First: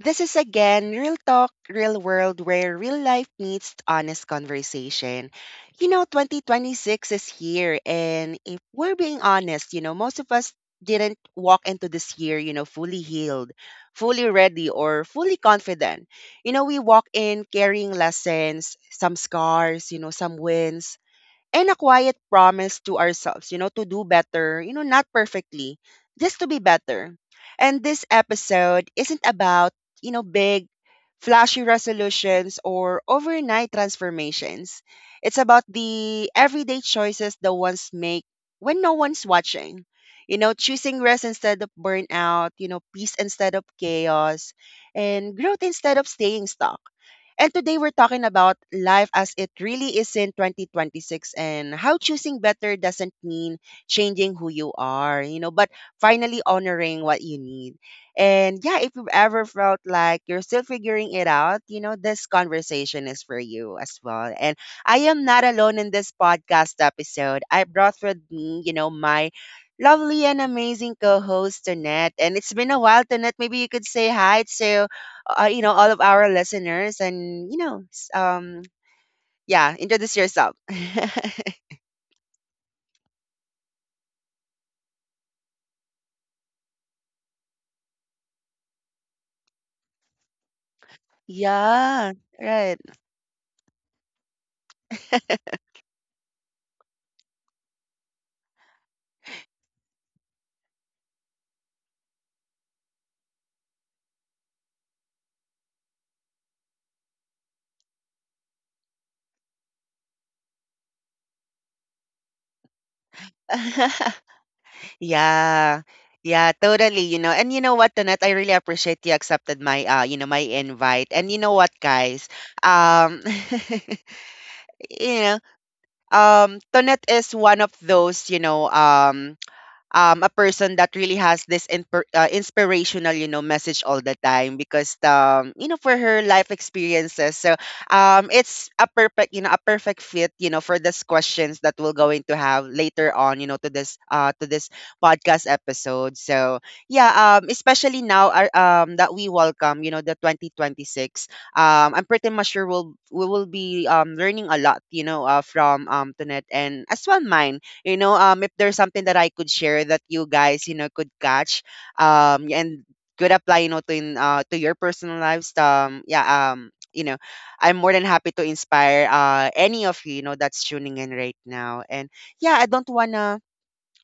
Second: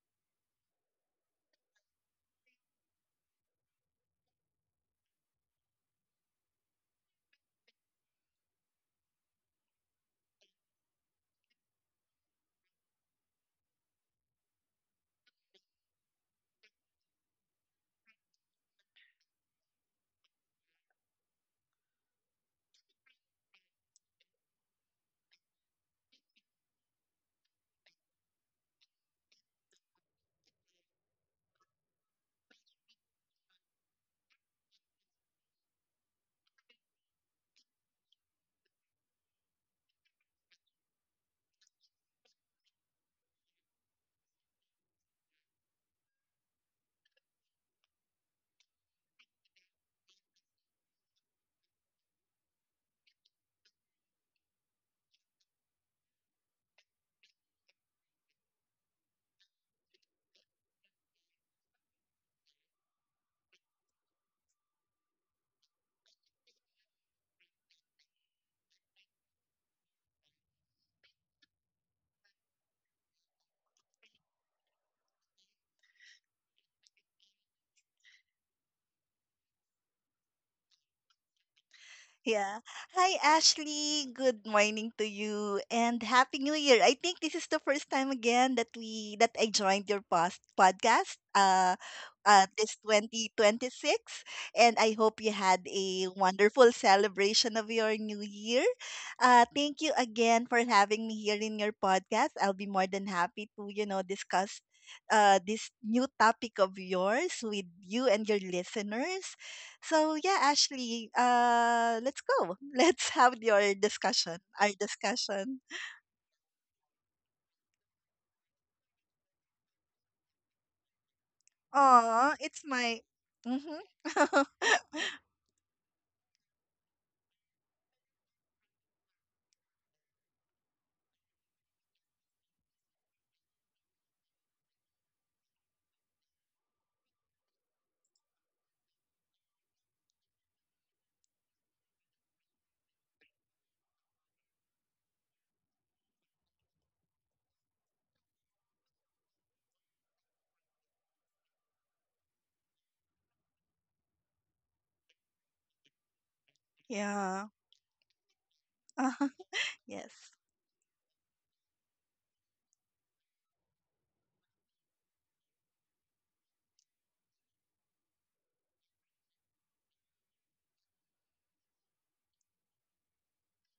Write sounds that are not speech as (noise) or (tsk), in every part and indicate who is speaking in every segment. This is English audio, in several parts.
Speaker 1: this is again Real Talk, Real World, where real life meets honest conversation. 2026 is here. And if we're being honest, most of us didn't walk into this year, fully healed, fully ready, or fully confident. We walk in carrying lessons, some scars, some wins, and a quiet promise to ourselves, to do better, not perfectly, just to be better. And this episode isn't about, big, flashy resolutions or overnight transformations. It's about the everyday choices the ones make when no one's watching. Choosing rest instead of burnout, peace instead of chaos, and growth instead of staying stuck. And today we're talking about life as it really is in 2026, and how choosing better doesn't mean changing who you are, but finally honoring what you need. And yeah, if you've ever felt like you're still figuring it out, this conversation is for you as well. And I am not alone in this podcast episode. I brought with me, my lovely and amazing co-host Tonette. And it's been a while, Tonette. Maybe you could say hi to all of our listeners, and yeah, introduce yourself. (laughs)
Speaker 2: Yeah. Hi, Ashley. Good morning to you and Happy New Year. I think this is the first time again that we that I joined your podcast
Speaker 1: Yeah. Right.
Speaker 2: this 2026, and I hope you had a wonderful celebration of your new year. Thank you again for having me here in your podcast. I'll be more than happy to discuss this new topic of yours with you and your listeners. So yeah, Ashley, let's go. (laughs) Let's have your
Speaker 1: (laughs)
Speaker 2: discussion. Our discussion.
Speaker 1: Yeah, yeah, totally. You know what, Tonette, I really appreciate you accepted my my invite. And you know what, guys?
Speaker 2: Aw, it's my.
Speaker 1: Um.
Speaker 2: Mm-hmm. (laughs)
Speaker 1: (laughs) you know Tonette is one of those, a person that really has this inspirational, message all the time because, for her life experiences. So it's a perfect fit, for this questions that we're going to have later on, to this podcast episode. So yeah, especially now, that we welcome, the 2026. I'm pretty much sure we will be learning a lot, from Tunet, and as well mine.
Speaker 2: Yeah.
Speaker 1: If there's something that I could share that
Speaker 2: (laughs)
Speaker 1: you
Speaker 2: Yes.
Speaker 1: guys, could catch, and could apply, to your personal lives. Yeah. um you know I'm more than happy to inspire any of you you know that's tuning in right now. And yeah, I don't wanna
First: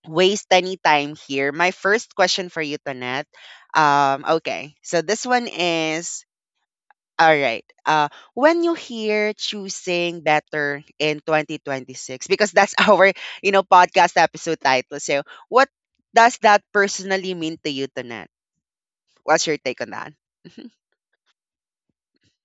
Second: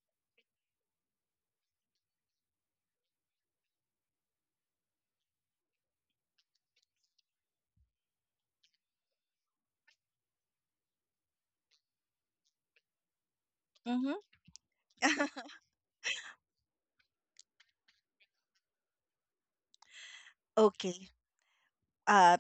Speaker 1: waste any time here. My first question for you, Tonette. Okay, so this one is, all right, when you hear choosing better in 2026, because that's (laughs) our podcast
Speaker 2: Mm-hmm.
Speaker 1: episode title. So, what does that personally mean to you, Tonette? What's your take on that?
Speaker 2: (laughs) Okay. Uh,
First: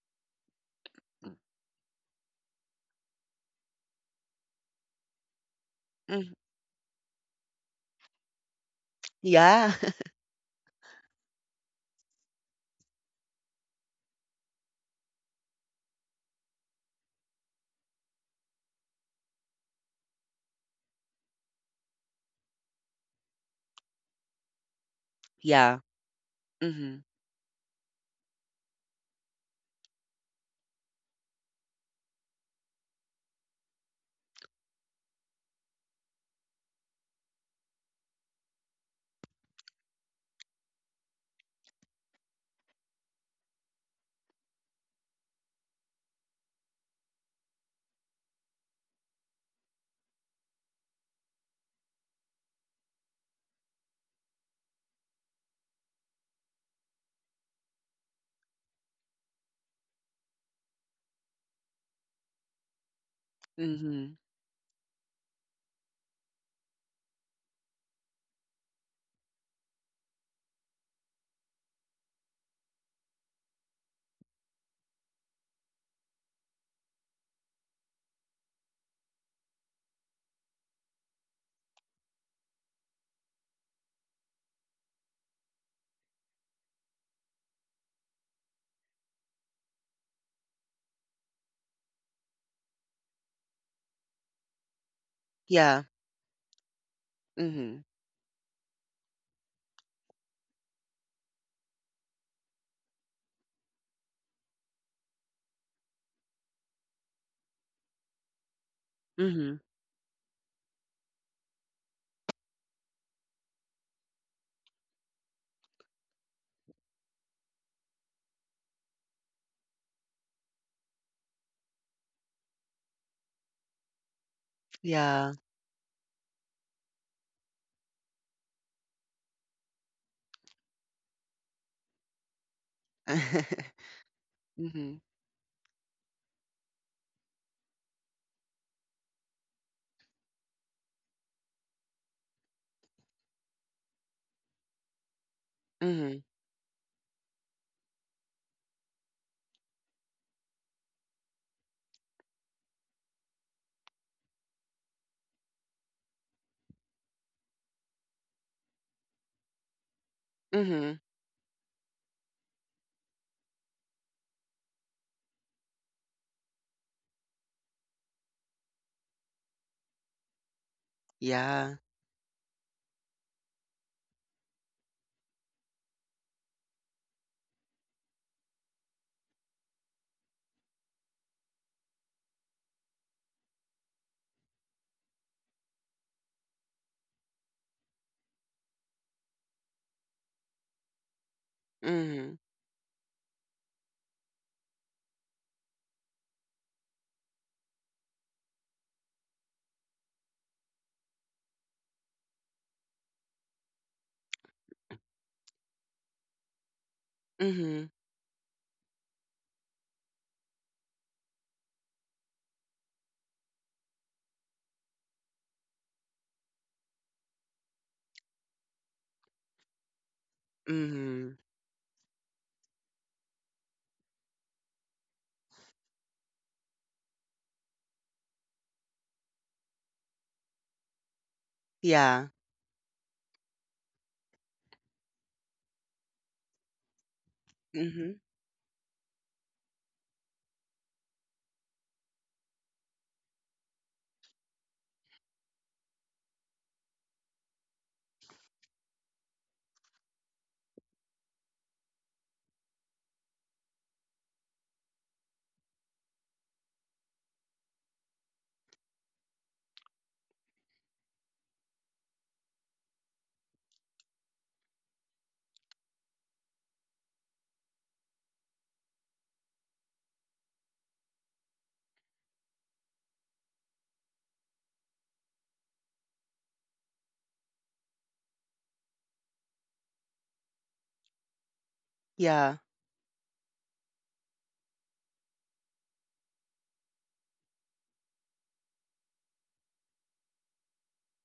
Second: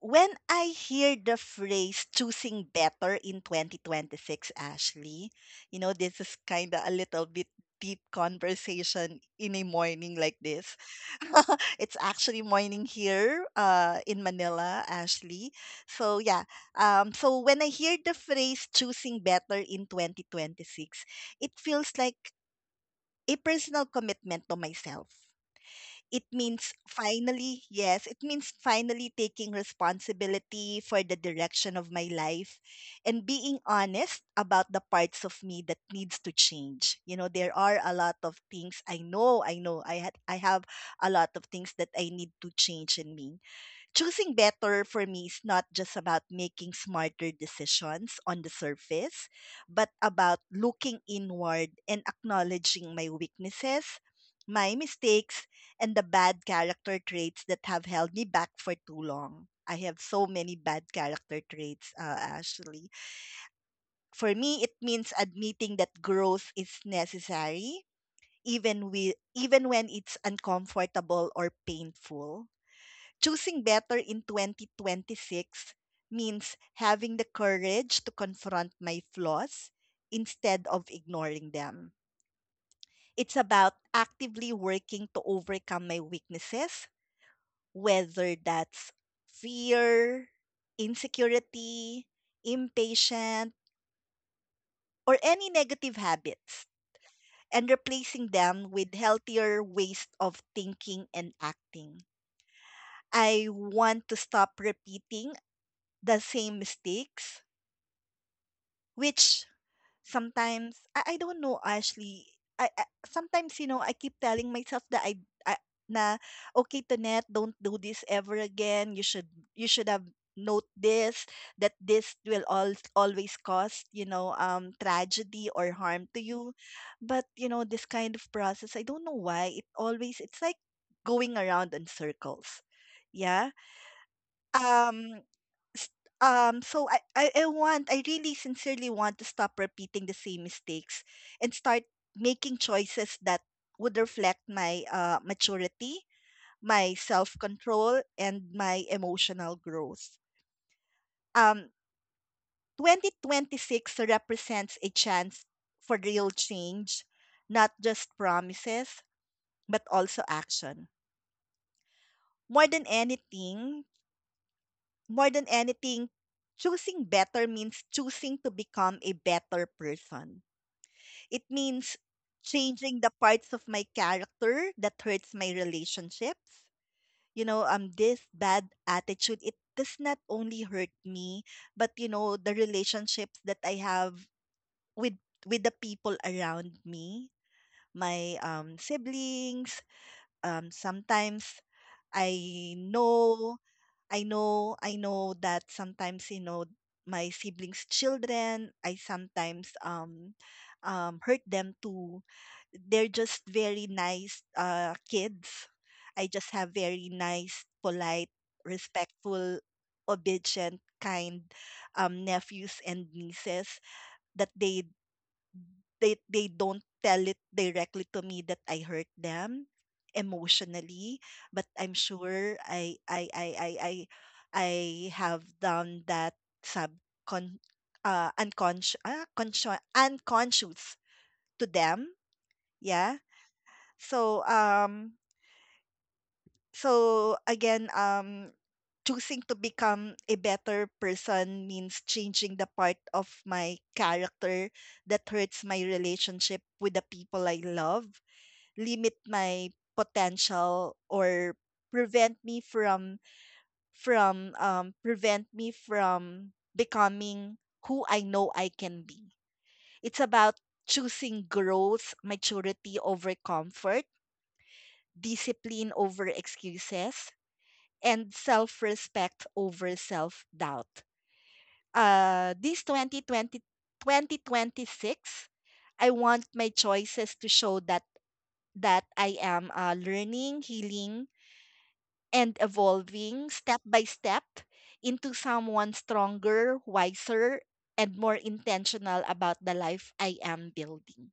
Speaker 2: when I hear the phrase choosing better in 2026, Ashley, you know, this
Speaker 1: Mm,
Speaker 2: is kind of a little bit deep conversation in a
Speaker 1: yeah.
Speaker 2: morning like this. (laughs) It's actually morning here in Manila, Ashley. So, yeah. So, when I hear the phrase choosing better in 2026, it feels like a personal commitment to myself.
Speaker 1: (laughs) Yeah,
Speaker 2: It means
Speaker 1: mm-hmm.
Speaker 2: finally, yes, it means finally taking responsibility for the direction of my life and being honest about the parts of me that needs to change. You know, there are a lot of things I know I have a lot of things that I need to change in me. Choosing better for me is not just about making smarter decisions on the surface, but about looking inward and acknowledging my weaknesses, my mistakes, and the bad character traits that have held me back for too long. I have so many bad character traits, actually.
Speaker 1: Hmm,
Speaker 2: For me, it means admitting that growth is necessary, even when it's uncomfortable or painful. Choosing better in 2026 means having the courage to confront my flaws instead of ignoring them. It's about actively working to overcome my weaknesses, whether that's fear, insecurity, impatient, or any
Speaker 1: yeah.
Speaker 2: negative habits, and
Speaker 1: Hmm,
Speaker 2: replacing them with healthier ways of thinking and acting. I want to stop repeating the same mistakes, which
Speaker 1: hmm,
Speaker 2: sometimes I don't know, Ashley. I sometimes, you know, I keep telling myself that I na okay, Tonet, don't do this ever again. You should have note this, that this will all always cause,
Speaker 1: yeah.
Speaker 2: tragedy or harm to you, but you know this kind of process, I don't know why, it's like going around in circles. Yeah.
Speaker 1: (laughs) Hmm,
Speaker 2: um s- so, I want, I really sincerely want to stop repeating the same mistakes and start making choices that would reflect my maturity,
Speaker 1: hmm,
Speaker 2: my self-control, and my emotional growth. um 2026 represents a chance for real change, not just promises but also
Speaker 1: hmm,
Speaker 2: action. more than anything More than anything, choosing better means choosing to become a better person.
Speaker 1: yeah.
Speaker 2: It means changing the parts of my character that hurts my relationships. You know, this bad attitude, it does not only hurt me, but, you know, the relationships that I have with the people around me, my siblings, sometimes.
Speaker 1: Hmm,
Speaker 2: I know I know that sometimes, you know, my siblings' children, I sometimes hurt them too. They're just very nice kids. I just have very
Speaker 1: hmm,
Speaker 2: nice, polite, respectful, obedient, kind, nephews and nieces that they don't tell it directly to me that I hurt them
Speaker 1: hmm,
Speaker 2: emotionally, but I'm sure I have done that subcon unconscious to
Speaker 1: yeah.
Speaker 2: them. Yeah. So so
Speaker 1: Hmm,
Speaker 2: again choosing to become a better person means changing the part of my character that hurts my relationship with the people I love, limit my potential, or prevent me from prevent me from becoming who I know I can be. It's about choosing growth, maturity over comfort, discipline over excuses, and self-respect over self-doubt. This 2026, I want my choices to show that, I am, learning, healing, and
Speaker 1: yeah.
Speaker 2: evolving step by step into someone stronger, wiser, and more intentional about the life I am building.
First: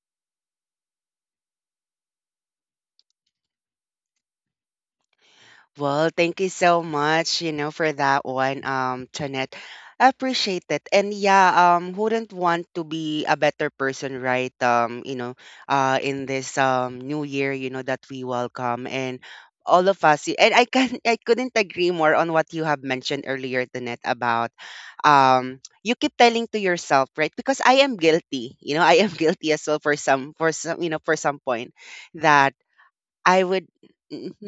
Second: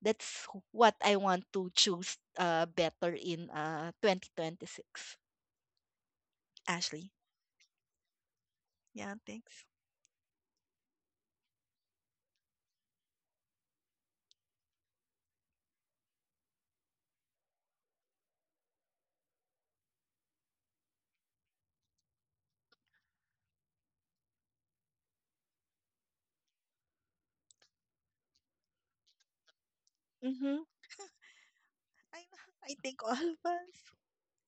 Speaker 2: That's what I want to choose, better in, 2026.
Speaker 1: Well, thank you so
Speaker 2: Ashley.
Speaker 1: much, for that one,
Speaker 2: Yeah,
Speaker 1: Jeanette.
Speaker 2: thanks.
Speaker 1: I appreciate it. And yeah, wouldn't want to be a better person, right? In this new year, that we welcome, and all of us. And I couldn't agree more on what you have mentioned earlier, Jeanette, about you keep telling to yourself, right? Because I am guilty, I am (laughs) guilty as well
Speaker 2: Mm-hmm.
Speaker 1: for some point
Speaker 2: I,
Speaker 1: that
Speaker 2: I think all
Speaker 1: I
Speaker 2: of
Speaker 1: would,
Speaker 2: us.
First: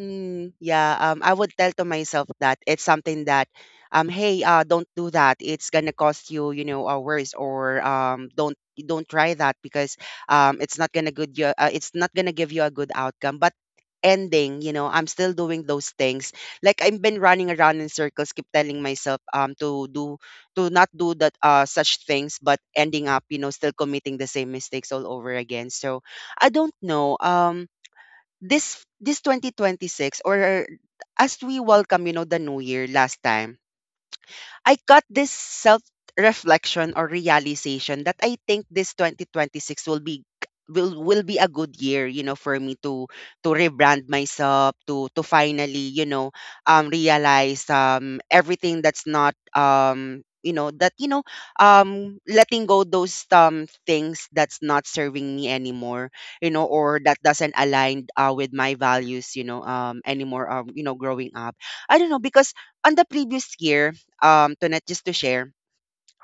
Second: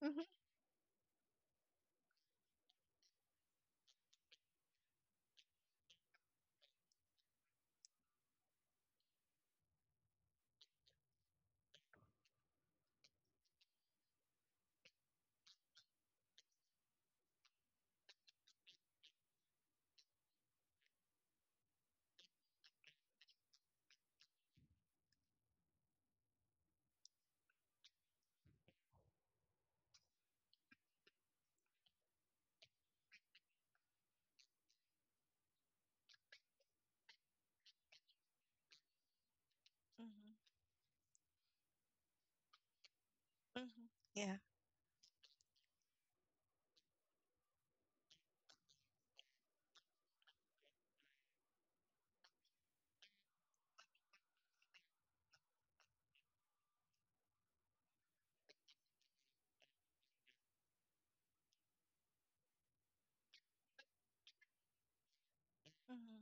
Speaker 2: Hmm.
Speaker 1: yeah, I would tell to myself that it's something that, hey, don't do that. It's gonna cost you, worse, or don't try that, because it's not gonna give you a good outcome. But ending, I'm still doing those things. Like I've been running around in circles, keep telling myself to not do that such things, but ending up, still committing the same mistakes all over again. So I don't know. This 2026, or as we welcome, the new year last time, I got this self reflection or realization that I think this 2026 will be,
Speaker 2: Mm-hmm.
Speaker 1: will be a good year, for me to,
Speaker 2: Hmm.
Speaker 1: rebrand
Speaker 2: Yeah.
Speaker 1: myself, to finally, realize, um, everything that's not you know that you know letting go those things that's not serving me anymore, or that doesn't align, with my values, anymore, growing up. I don't know, because on the previous year, Tonette, just to share,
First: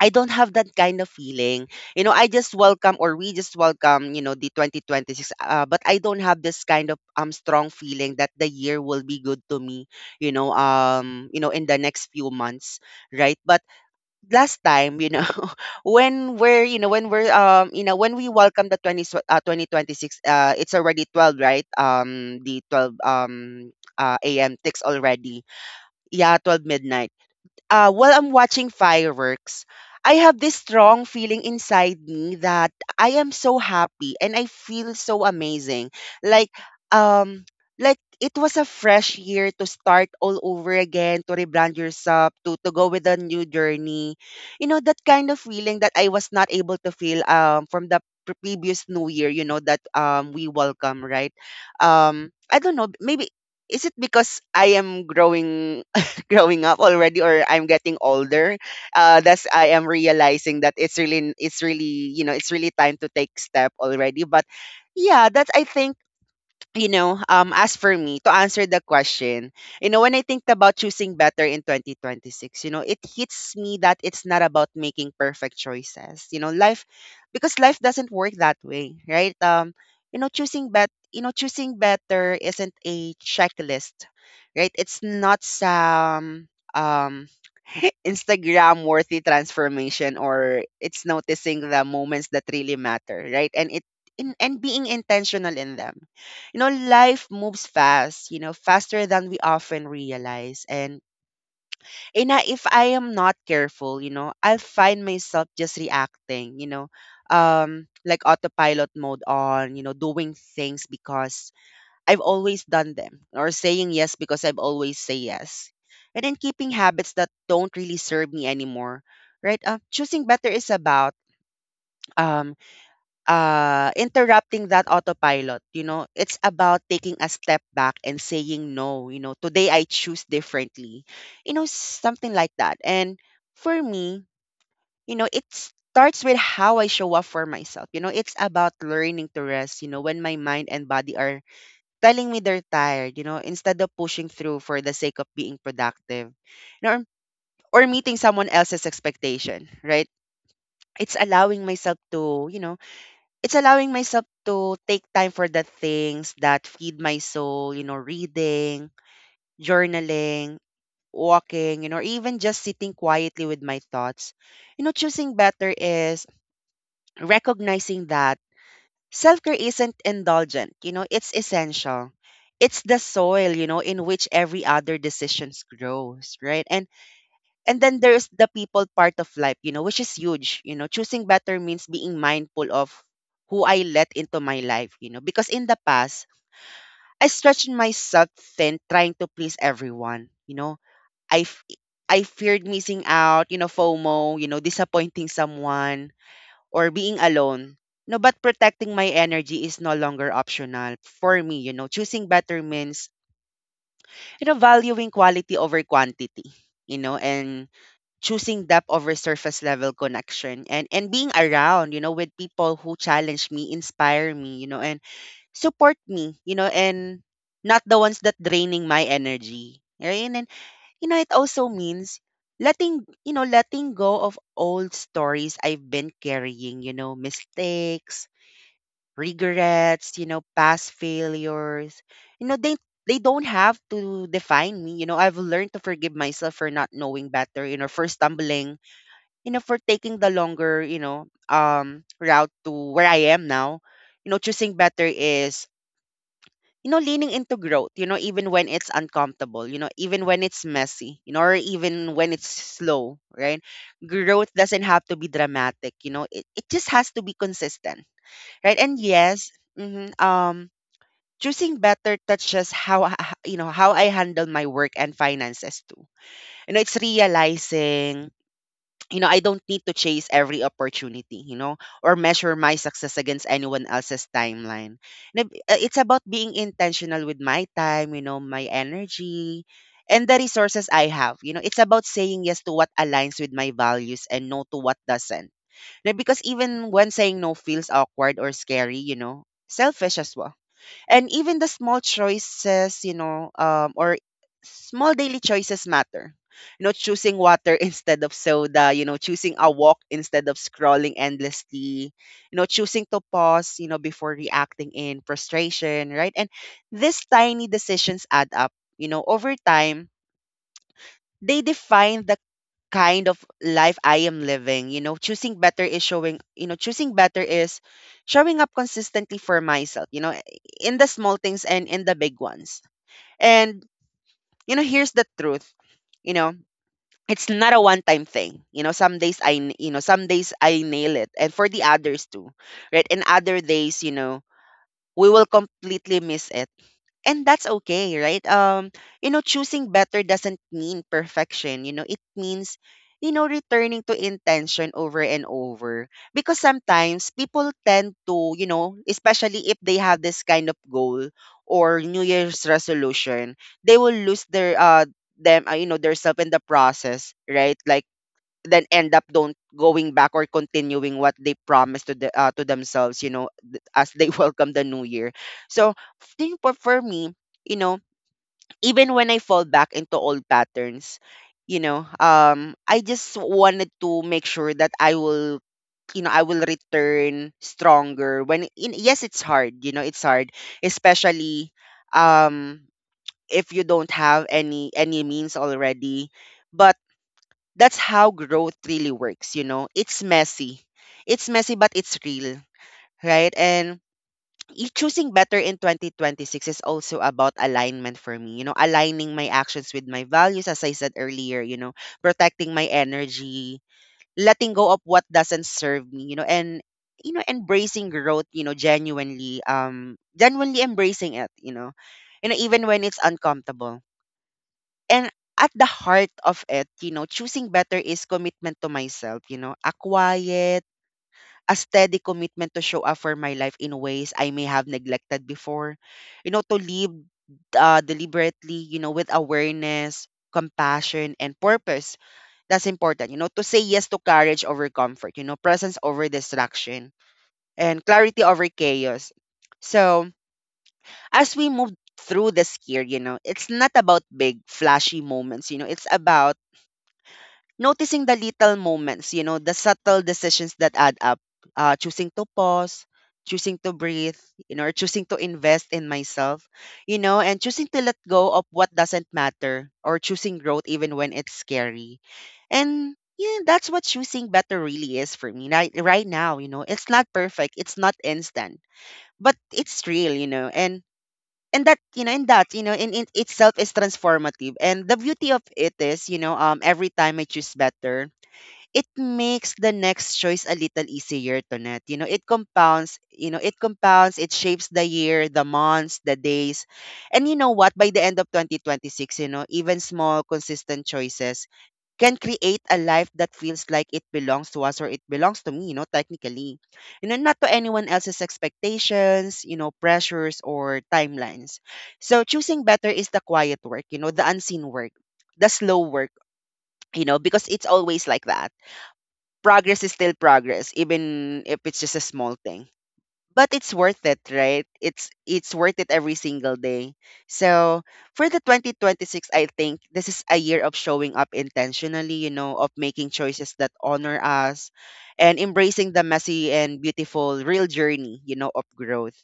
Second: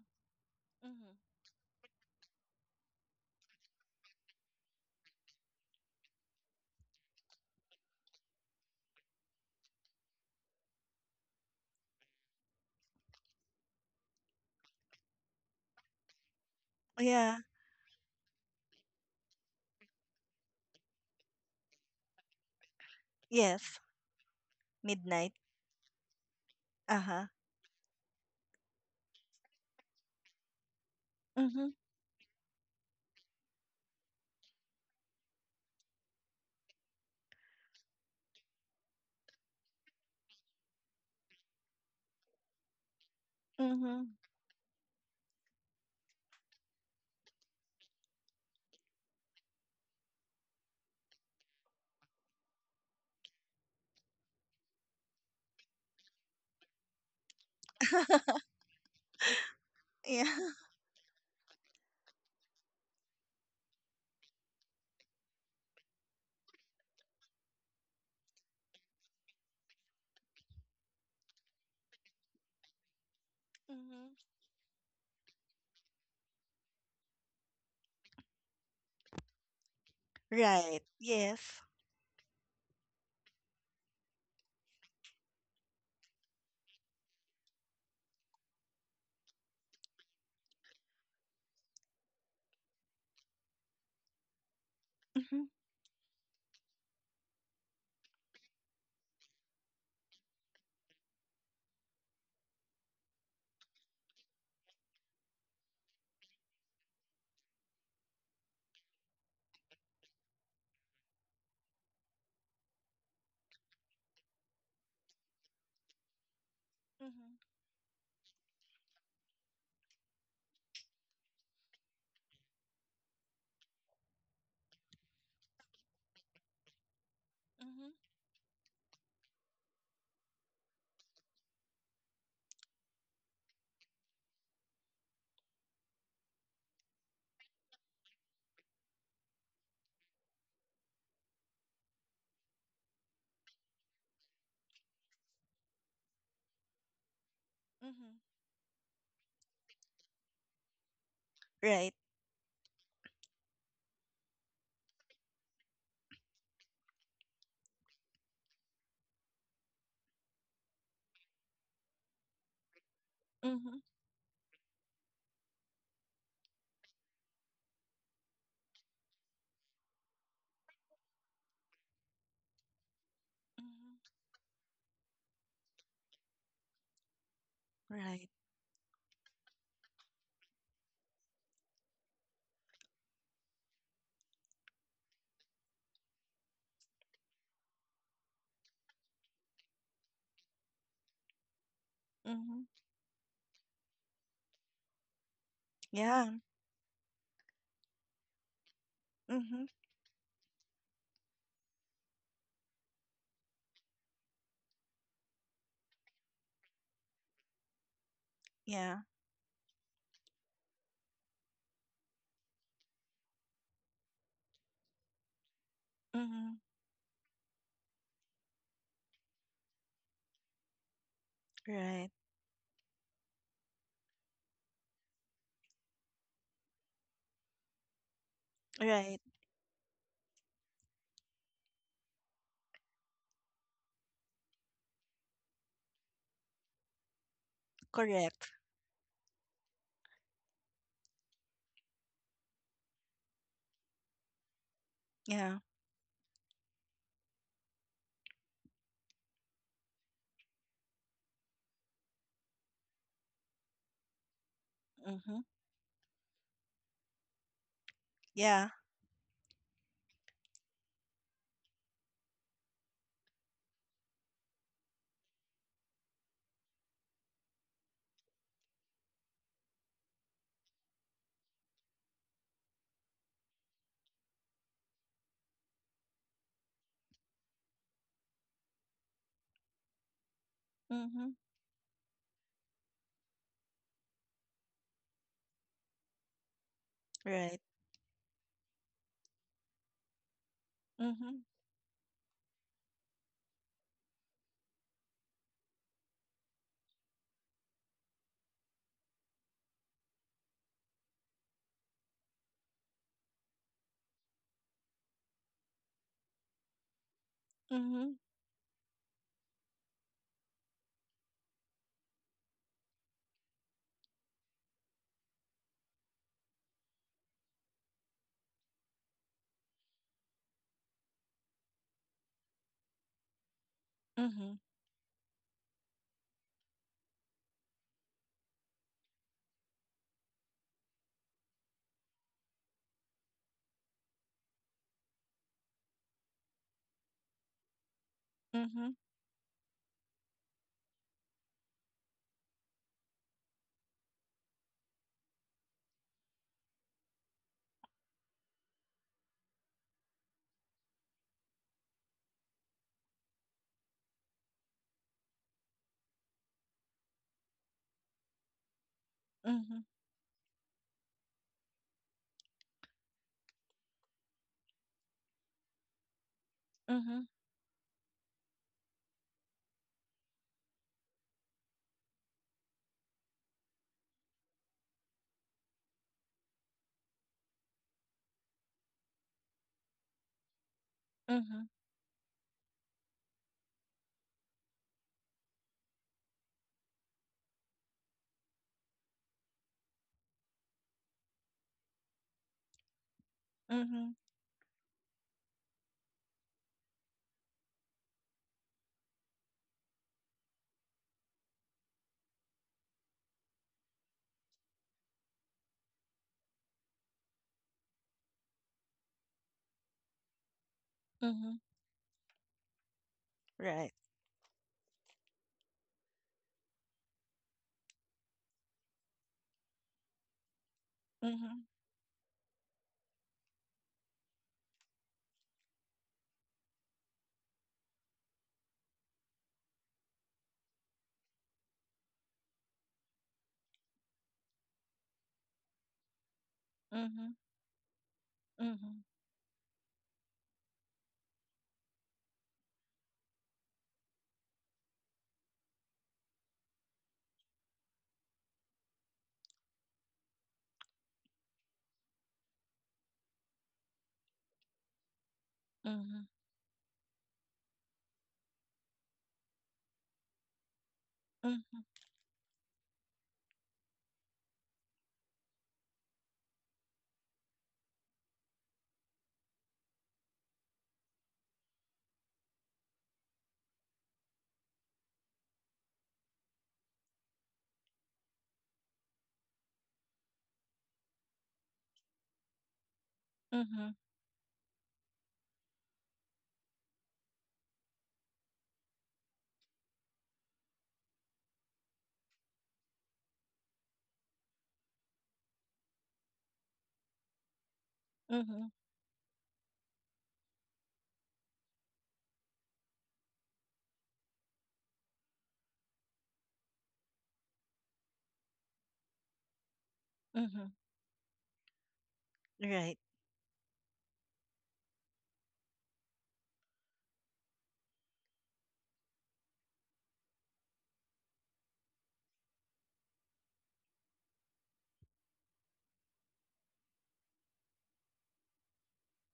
Speaker 1: I don't have that kind of
Speaker 2: Mm-hmm.
Speaker 1: feeling. I just welcome or we just welcome, the 2026. But I don't have this kind of strong feeling that the year will be good to me, in the next few months, right? But last time, (laughs)
Speaker 2: Yeah.
Speaker 1: when we welcome the 20, 2026, it's already 12, right? The 12
Speaker 2: Yes.
Speaker 1: a.m. ticks
Speaker 2: Midnight.
Speaker 1: already. Yeah, 12
Speaker 2: Uh
Speaker 1: midnight,
Speaker 2: huh.
Speaker 1: while I'm watching fireworks, I have this strong feeling
Speaker 2: Mm-hmm.
Speaker 1: inside me that I am so happy and I feel so amazing. Like, um like it was a fresh year to start all over again, to rebrand yourself, to go with a new
Speaker 2: Mm-hmm.
Speaker 1: journey. You know that kind of feeling that I was not able to feel, from the previous new year, you know, that we welcome, right? I don't know, maybe is it because I am growing (laughs) growing up already, or I'm getting
Speaker 2: (laughs)
Speaker 1: older, that's I am
Speaker 2: Yeah.
Speaker 1: realizing that it's really time to take step already. But yeah, that's I think, as for me, to answer the question, when I think about choosing better in 2026, it hits me that
Speaker 2: Mm-hmm.
Speaker 1: it's not about making perfect choices. Because life doesn't work that way, right?
Speaker 2: Right. Yes.
Speaker 1: Choosing better isn't a checklist, right? It's not some um (laughs) Instagram worthy transformation, or it's noticing the moments that really matter, right? And being
Speaker 2: Mhm.
Speaker 1: intentional in them. Life moves fast, faster than we often realize. And if I am not careful, I'll find myself just reacting, like autopilot mode on, doing things because I've always done them, or saying yes because I've always say yes, and then keeping habits that
Speaker 2: Mhm.
Speaker 1: don't really serve me anymore, right? Choosing better is about, um interrupting that autopilot. It's about taking a step
Speaker 2: Mhm.
Speaker 1: back and saying no. Today I choose differently. Something like that. And for me, it starts with how I show up for myself. It's about learning to rest, when my mind and body are telling me they're tired. Instead of pushing through for the sake of being productive, you know, or meeting
Speaker 2: Mhm.
Speaker 1: someone else's expectation. Right? It's allowing myself
Speaker 2: Right.
Speaker 1: to, you know it's allowing myself to take time for the things that feed my soul, reading, journaling, walking, or even just sitting quietly with my
Speaker 2: Mhm.
Speaker 1: thoughts. Choosing better is recognizing that self-care isn't indulgent, it's essential. It's the soil, in
Speaker 2: Mhm.
Speaker 1: which every other decisions grows, right? And then there's
Speaker 2: Right.
Speaker 1: the people part of life, which is huge. Choosing better means being mindful of who I let into my life, because in the past I stretched myself thin trying to please everyone. I f- I feared
Speaker 2: Mhm.
Speaker 1: missing out, FOMO, disappointing someone,
Speaker 2: Yeah.
Speaker 1: or being alone. No, but protecting my energy
Speaker 2: Mhm.
Speaker 1: is no longer optional for me. Choosing better means, valuing quality over quantity, and choosing depth
Speaker 2: Yeah.
Speaker 1: over surface level connection, and being around, with people who challenge me, inspire me, and support me,
Speaker 2: Mhm.
Speaker 1: and not the ones that draining my energy, right? And it also
Speaker 2: Right.
Speaker 1: means, letting you know letting go of old stories I've been carrying, mistakes,
Speaker 2: Right.
Speaker 1: regrets, past failures. you know they they don't have to define me. I've learned to forgive myself for not knowing better, for
Speaker 2: Correct.
Speaker 1: stumbling, for taking the longer, route to where I am now. Choosing better
Speaker 2: Yeah.
Speaker 1: is, leaning into growth, even when it's uncomfortable, even when it's messy, or even when it's slow, right? Growth doesn't have to be
Speaker 2: Mhm.
Speaker 1: dramatic, you know, it just has to be consistent,
Speaker 2: Yeah.
Speaker 1: right? And yes, mhm, choosing better touches you know, how I handle my work and finances too. You know, it's realizing you know, I don't need to chase every opportunity, you know, or measure my success against anyone else's timeline. And it's about being intentional with my time, you know, my energy and the resources I have.
Speaker 2: Mhm.
Speaker 1: You know, it's about saying yes to what aligns with my values and no to what doesn't. Now, because even when saying no
Speaker 2: Right.
Speaker 1: feels awkward or scary, you know, selfish as well, and
Speaker 2: Mhm.
Speaker 1: even the small choices, you know, or small daily choices matter, you know, choosing water (laughs) instead of soda, you know, choosing a walk instead of scrolling endlessly, you know, choosing to pause, you know, before reacting in frustration, right? And these tiny
Speaker 2: Mhm.
Speaker 1: decisions add up, you know, over time, they define the kind of life I am living. You know, choosing better is showing, you know, choosing better is showing up consistently for myself, you know, in the small things and in the big ones. And,
Speaker 2: Mhm.
Speaker 1: you know, here's the truth, you know, it's not a one time thing. You know, some days I nail it and for the others too, right? And other days, you know, we will completely miss it, and that's okay, right?
Speaker 2: Mhm.
Speaker 1: You know, choosing better doesn't mean perfection, you know, it means, you know, returning to intention over and over, because sometimes people tend to, you know, especially if they have this kind of goal or new year's resolution, they will lose their them you know, their self in the process, right? Like then end up don't
Speaker 2: Mhm.
Speaker 1: going back or continuing what they promised to the to themselves, you know, as they (laughs) welcome the new year. So think for me,
Speaker 2: Mhm.
Speaker 1: you know, even when I fall back into old patterns, you know, I just wanted to make sure that I will, you know, I will return stronger yes, it's hard, you know, it's hard, especially,
Speaker 2: Mhm.
Speaker 1: um if you don't have any means already. That's how growth really works, you know. It's messy, it's messy, but it's real, right? And
Speaker 2: Mhm.
Speaker 1: choosing better in 2026 is also about alignment for me, you know, aligning my actions with my values as I said earlier, you know, protecting my energy, letting go of what doesn't serve me, you know, and you know, embracing growth, you know, genuinely, genuinely embracing it,
Speaker 2: Mhm.
Speaker 1: you know, you know, even when it's uncomfortable.
Speaker 2: Right.
Speaker 1: And at the heart of it, you know, choosing better is commitment to myself, you know, a quiet, a
Speaker 2: Mhm.
Speaker 1: steady commitment to show up for my life in ways I may have neglected before, you know, to live deliberately, you know, with awareness, compassion, and purpose. That's important, you know, to say yes to courage over comfort, you know, presence over distraction,
Speaker 2: Mhm.
Speaker 1: and clarity over
Speaker 2: Mhm.
Speaker 1: chaos. So, as we move through this year, you know, it's not about big, flashy moments, you know, it's about noticing the little moments, you know, the subtle decisions that add up, choosing to pause, choosing to breathe, you know, or choosing to invest in
Speaker 2: Mhm.
Speaker 1: myself, you know, and choosing to let go of what doesn't matter, or choosing growth even when it's
Speaker 2: Mhm.
Speaker 1: scary. And yeah, that's what choosing better really is for me right now, you know. It's not perfect, it's not instant, but it's real, you know, and that you know and that you know in itself is transformative. And the beauty of it is, you know, every time I choose better, it makes the next choice a little easier to net. You know, it compounds, you know, it
Speaker 2: Mhm.
Speaker 1: compounds, it shapes the year, the months, the days. And you know what? By the end of 2026, you know, even small, consistent choices can create a life that feels like it belongs to us, or it belongs to me, you know, technically. You know, not to anyone else's
Speaker 2: Mhm.
Speaker 1: expectations, you know, pressures or timelines. So choosing better is the quiet work, you know, the unseen work, the slow work, you know, because it's always like that. Progress is still
Speaker 2: Mhm.
Speaker 1: progress, even if it's just a small thing.
Speaker 2: Right.
Speaker 1: But it's worth it, right? It's worth it every single day. So for the 2026, I think this is a year of showing up intentionally, you know, of making choices that honor us and embracing the messy and beautiful real journey, you know, of growth.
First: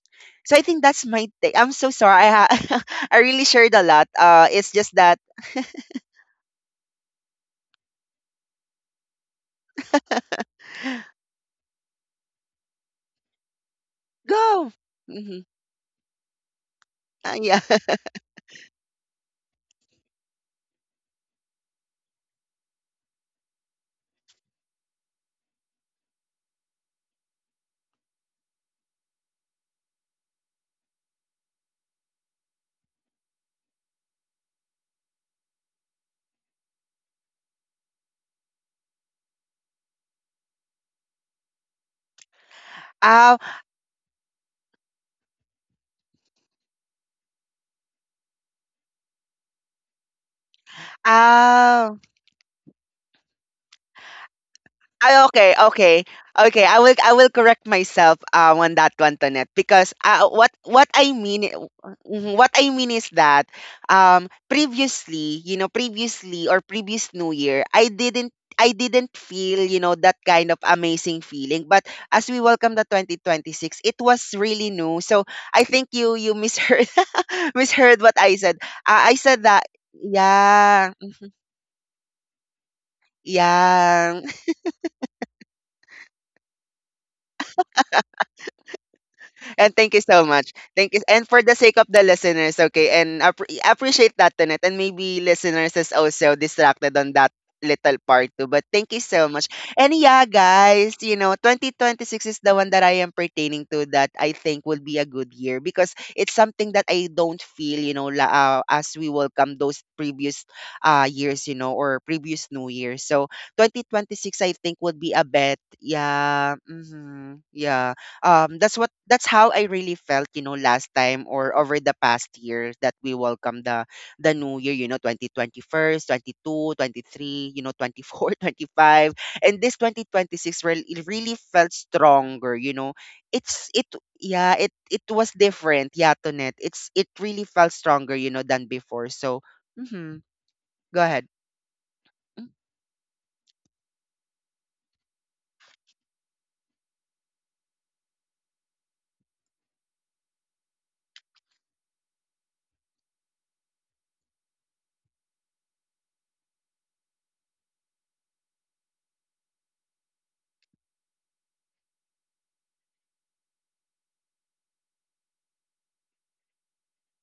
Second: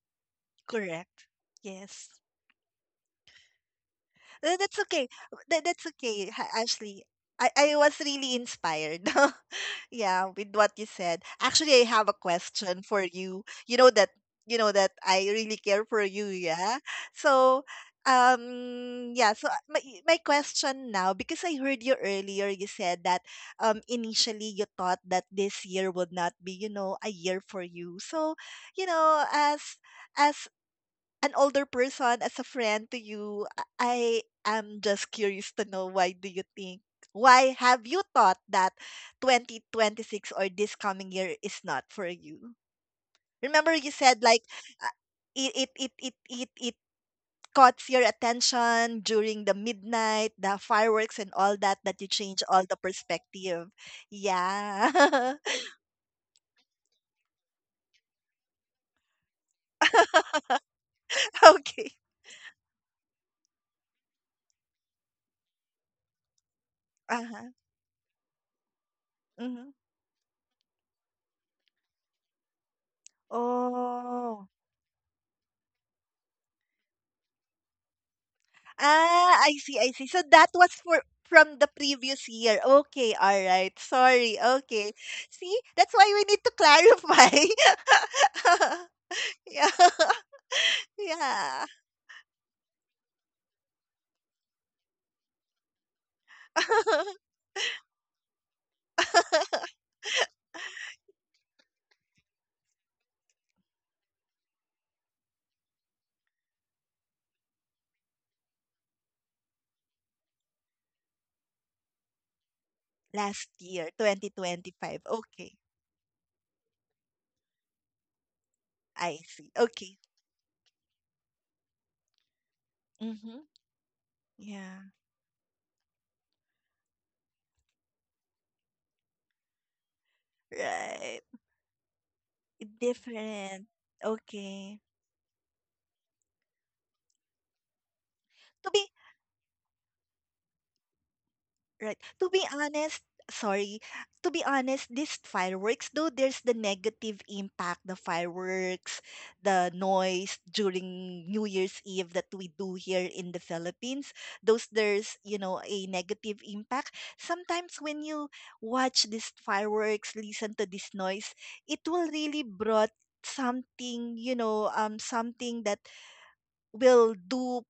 Speaker 1: So I think that's my
Speaker 2: Correct.
Speaker 1: take. I'm so
Speaker 2: Yes.
Speaker 1: sorry. (laughs) I really shared a lot. It's
Speaker 2: That's
Speaker 1: just
Speaker 2: okay.
Speaker 1: that
Speaker 2: That's okay, Ashley. I was really inspired. (laughs) Yeah, with what you said. Actually, I have a question for you. You
Speaker 1: go.
Speaker 2: know that I
Speaker 1: Hmm,
Speaker 2: really care for you, yeah.
Speaker 1: yeah.
Speaker 2: So,
Speaker 1: (laughs)
Speaker 2: yeah, so my question now, because I heard you earlier, you said that initially you thought that this year would not be, you know, a year for you. So, you know, as an older person, as a friend to you, I am just curious to know, why do you think, why have you thought that 2026 or this coming year is not for you?
Speaker 1: Ow,
Speaker 2: Remember you said like uh, it caught your attention during the midnight, the fireworks and all that,
Speaker 1: ow.
Speaker 2: that you change all the perspective.
Speaker 1: Ah,
Speaker 2: Yeah.
Speaker 1: okay, okay, okay. I will correct myself on that one, Tonette, because what I mean,
Speaker 2: (laughs) Okay.
Speaker 1: mhm, what I mean is that previously, you know, previously or previous New
Speaker 2: Uh-huh.
Speaker 1: Year, I didn't feel, you
Speaker 2: Hmm.
Speaker 1: know, that kind of amazing feeling. But as we welcome the 2026, it was
Speaker 2: Oh.
Speaker 1: really new. So I think you misheard (laughs) misheard what I said. I
Speaker 2: Ah,
Speaker 1: said
Speaker 2: I
Speaker 1: that,
Speaker 2: see, I see. So that was
Speaker 1: yeah,
Speaker 2: for from the previous year. Okay, all right.
Speaker 1: yeah.
Speaker 2: Sorry. Okay. See, that's why we need to clarify. (laughs) Yeah.
Speaker 1: And thank you so much. Thank
Speaker 2: (laughs)
Speaker 1: you. And for the
Speaker 2: Yeah.
Speaker 1: sake of the listeners, okay, and appreciate that tonight. And maybe listeners is also distracted on that
Speaker 2: (laughs)
Speaker 1: little part too. But thank you so much. And yeah, guys, you know, 2026 is the one that I am pertaining to that I think will be a good year, because it's something that I don't feel, you know, as we welcome those previous years, you know, or previous new year. So
Speaker 2: Last year,
Speaker 1: 2026, I think, would
Speaker 2: 2025.
Speaker 1: be a
Speaker 2: Okay.
Speaker 1: bet. Yeah. Hmm, yeah. That's what,
Speaker 2: I
Speaker 1: that's how
Speaker 2: see.
Speaker 1: I really
Speaker 2: Okay.
Speaker 1: felt, you know, last time or over the past years that we
Speaker 2: Mhm.
Speaker 1: welcome the new year,
Speaker 2: Yeah.
Speaker 1: you know, 2021, 22, 23, you know, (laughs) 24, twenty five. And this 2026 really, it
Speaker 2: Right.
Speaker 1: really felt stronger, you know. It's
Speaker 2: Different.
Speaker 1: it yeah, it
Speaker 2: Okay.
Speaker 1: it was different, yeah, Tonet. It's it really felt stronger, you know, than
Speaker 2: To be
Speaker 1: before. So, mhm. Go ahead.
Speaker 2: Right. To be
Speaker 1: Mm.
Speaker 2: honest, sorry. To be honest, these fireworks, though there's the negative impact, the fireworks, the noise during New Year's Eve that we do here in the Philippines, those, there's, you know, a negative impact. Sometimes when you watch these fireworks, listen to this noise, it will really brought something, you know, something that will do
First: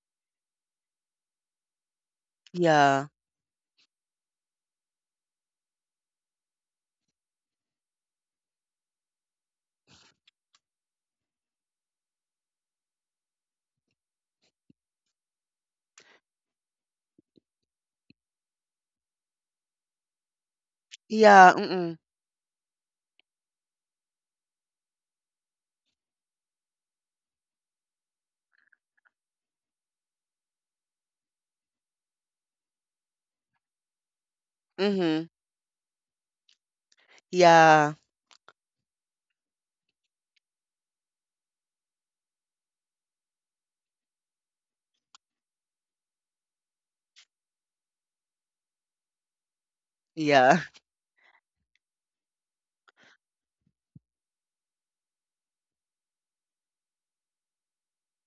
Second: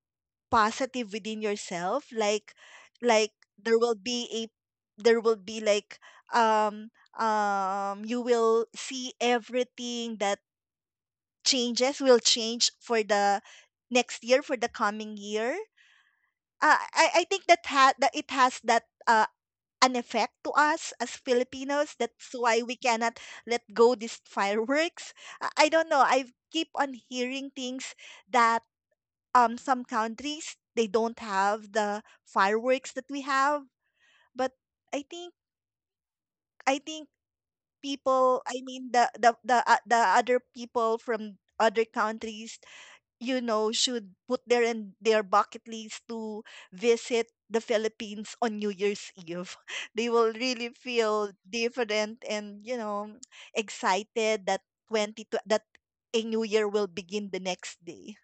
Speaker 2: positive within yourself, like
Speaker 1: Yeah.
Speaker 2: like there will be a, there will be like, um you will see everything that changes will change for the next year, for the coming year. I think that that it has that, an effect to us as
Speaker 1: Yeah.
Speaker 2: Filipinos.
Speaker 1: Mm-mm.
Speaker 2: That's why we cannot let go these fireworks. I don't know. I keep on hearing things that some countries, they don't have the fireworks that we have, but i
Speaker 1: Mm-hmm.
Speaker 2: think I think
Speaker 1: Yeah.
Speaker 2: people, I mean the other people from other countries, you know, should put their in their bucket list to visit the Philippines on New Year's Eve. (laughs) They will
Speaker 1: Yeah.
Speaker 2: really feel different, and you know (tsk) excited that that a new year will begin the next day.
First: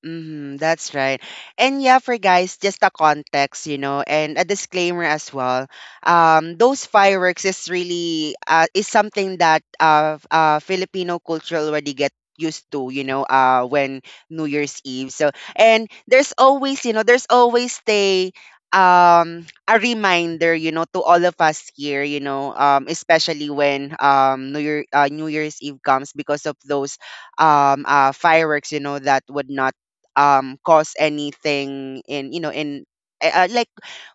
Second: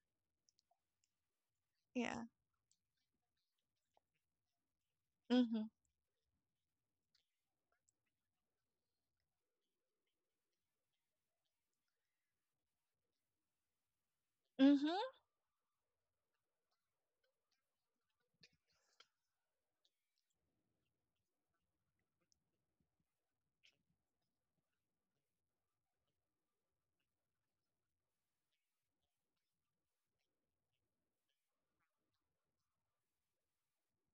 Speaker 1: Mm-hmm, that's right. And yeah, for
Speaker 2: Yeah.
Speaker 1: guys, just a context, you know, and a disclaimer as well.
Speaker 2: Mhm.
Speaker 1: Those fireworks is really is something that Filipino culture already get used to, you know, uh, when New Year's Eve.
Speaker 2: Mhm.
Speaker 1: So, and there's always, you know, there's always a reminder, you know, to all of us here, you know, especially when New Year's Eve comes because of those fireworks, you know, that would not cause anything in, you know, in like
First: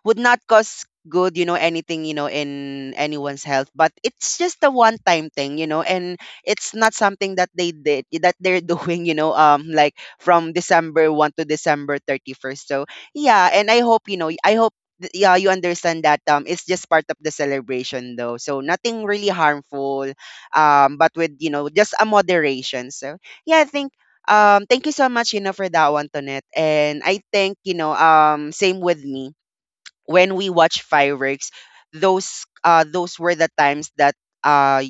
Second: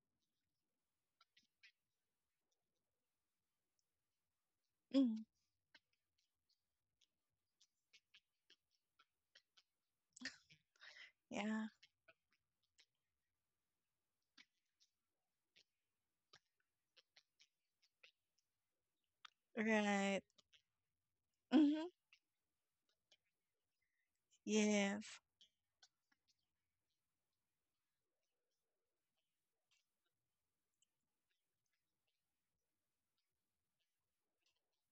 Speaker 1: would not cause good, you know, anything, you know, in anyone's health, but it's just a one
Speaker 2: Mm.
Speaker 1: time thing, you know. And it's not something that they did, that they're (laughs) doing, you know, like from december 1 to
Speaker 2: Yeah.
Speaker 1: december 31st. So yeah, and I hope, you know, I hope, yeah, you understand that, it's just part of the celebration though, so nothing really harmful,
Speaker 2: Right.
Speaker 1: but with, you know,
Speaker 2: Mm-hmm.
Speaker 1: just a moderation. So yeah, thank, thank you so
Speaker 2: Yes.
Speaker 1: much, you know, for that one, Tonette. And I think, you know, same with me. When we watch fireworks, those were the times that uh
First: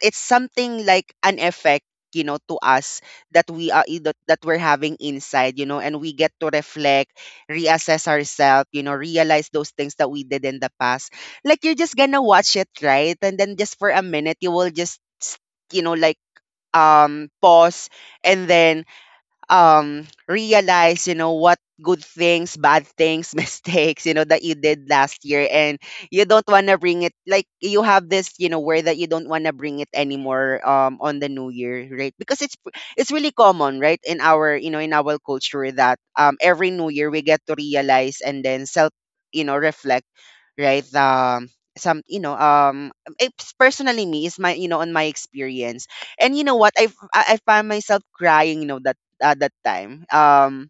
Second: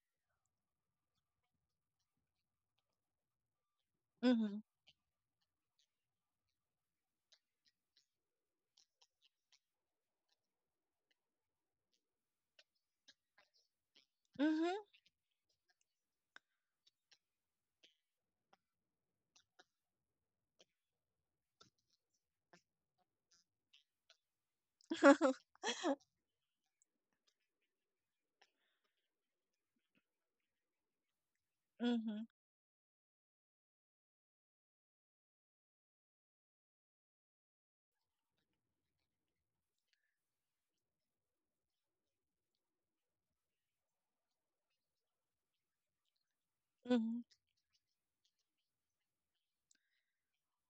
Speaker 1: it's something like an effect, you know, to us, that
Speaker 2: Mm-hmm.
Speaker 1: we're having inside, you know, and we get to reflect, reassess ourselves, you know, realize those things that we did in the past. Like you're just gonna watch it, right? And then just for a minute, you will
Speaker 2: Mm-hmm.
Speaker 1: just you know like pause and then realize, what good things, bad things, (laughs) mistakes, that you did last
Speaker 2: (laughs)
Speaker 1: year, and you don't want to bring it. Like you have this, where that you don't want to bring it anymore on the new year, right?
Speaker 2: Mm-hmm.
Speaker 1: Because it's really common, right, in our, in our culture, that every new year we get to realize and then self, reflect, right? Some, it's personally me, is my, on my experience. And
Speaker 2: Mm-hmm.
Speaker 1: I found myself crying, that that time,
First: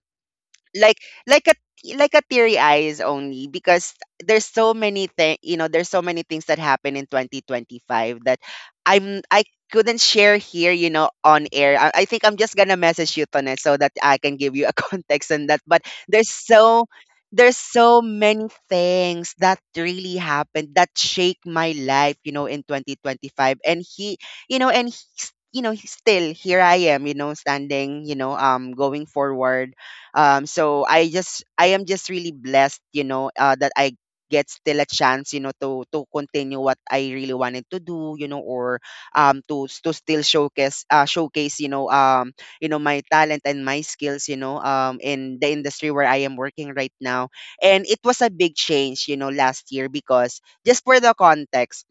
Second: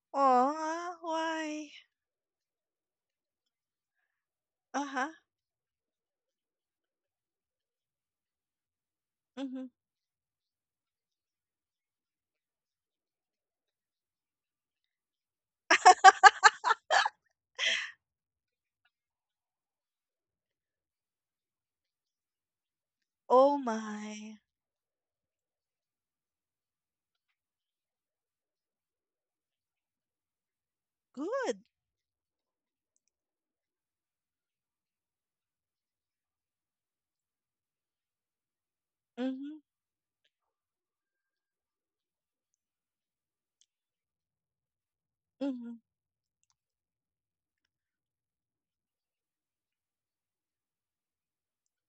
Speaker 1: like
Speaker 2: Oh,
Speaker 1: like a,
Speaker 2: why?
Speaker 1: like a teary eyes, only because there's so many
Speaker 2: Uh-huh.
Speaker 1: things, there's so many things that happen in 2025, that I
Speaker 2: Mm-hmm.
Speaker 1: couldn't share here, on air. I think I'm just gonna message you on it so that I can give you a (laughs) context on that. But there's so there's so many things that really happened that shake my life, in 2025.
Speaker 2: Oh
Speaker 1: And he,
Speaker 2: my.
Speaker 1: and he's, he's still here. I am, standing, going forward. So
Speaker 2: Good.
Speaker 1: I am just really blessed, that I get still a chance, to continue what I really wanted to do, or
Speaker 2: Mm-hmm.
Speaker 1: to still showcase, my talent and my skills, in the
Speaker 2: Mm-hmm.
Speaker 1: industry where I am working right now. And it was a big change, last year, because, just for the context,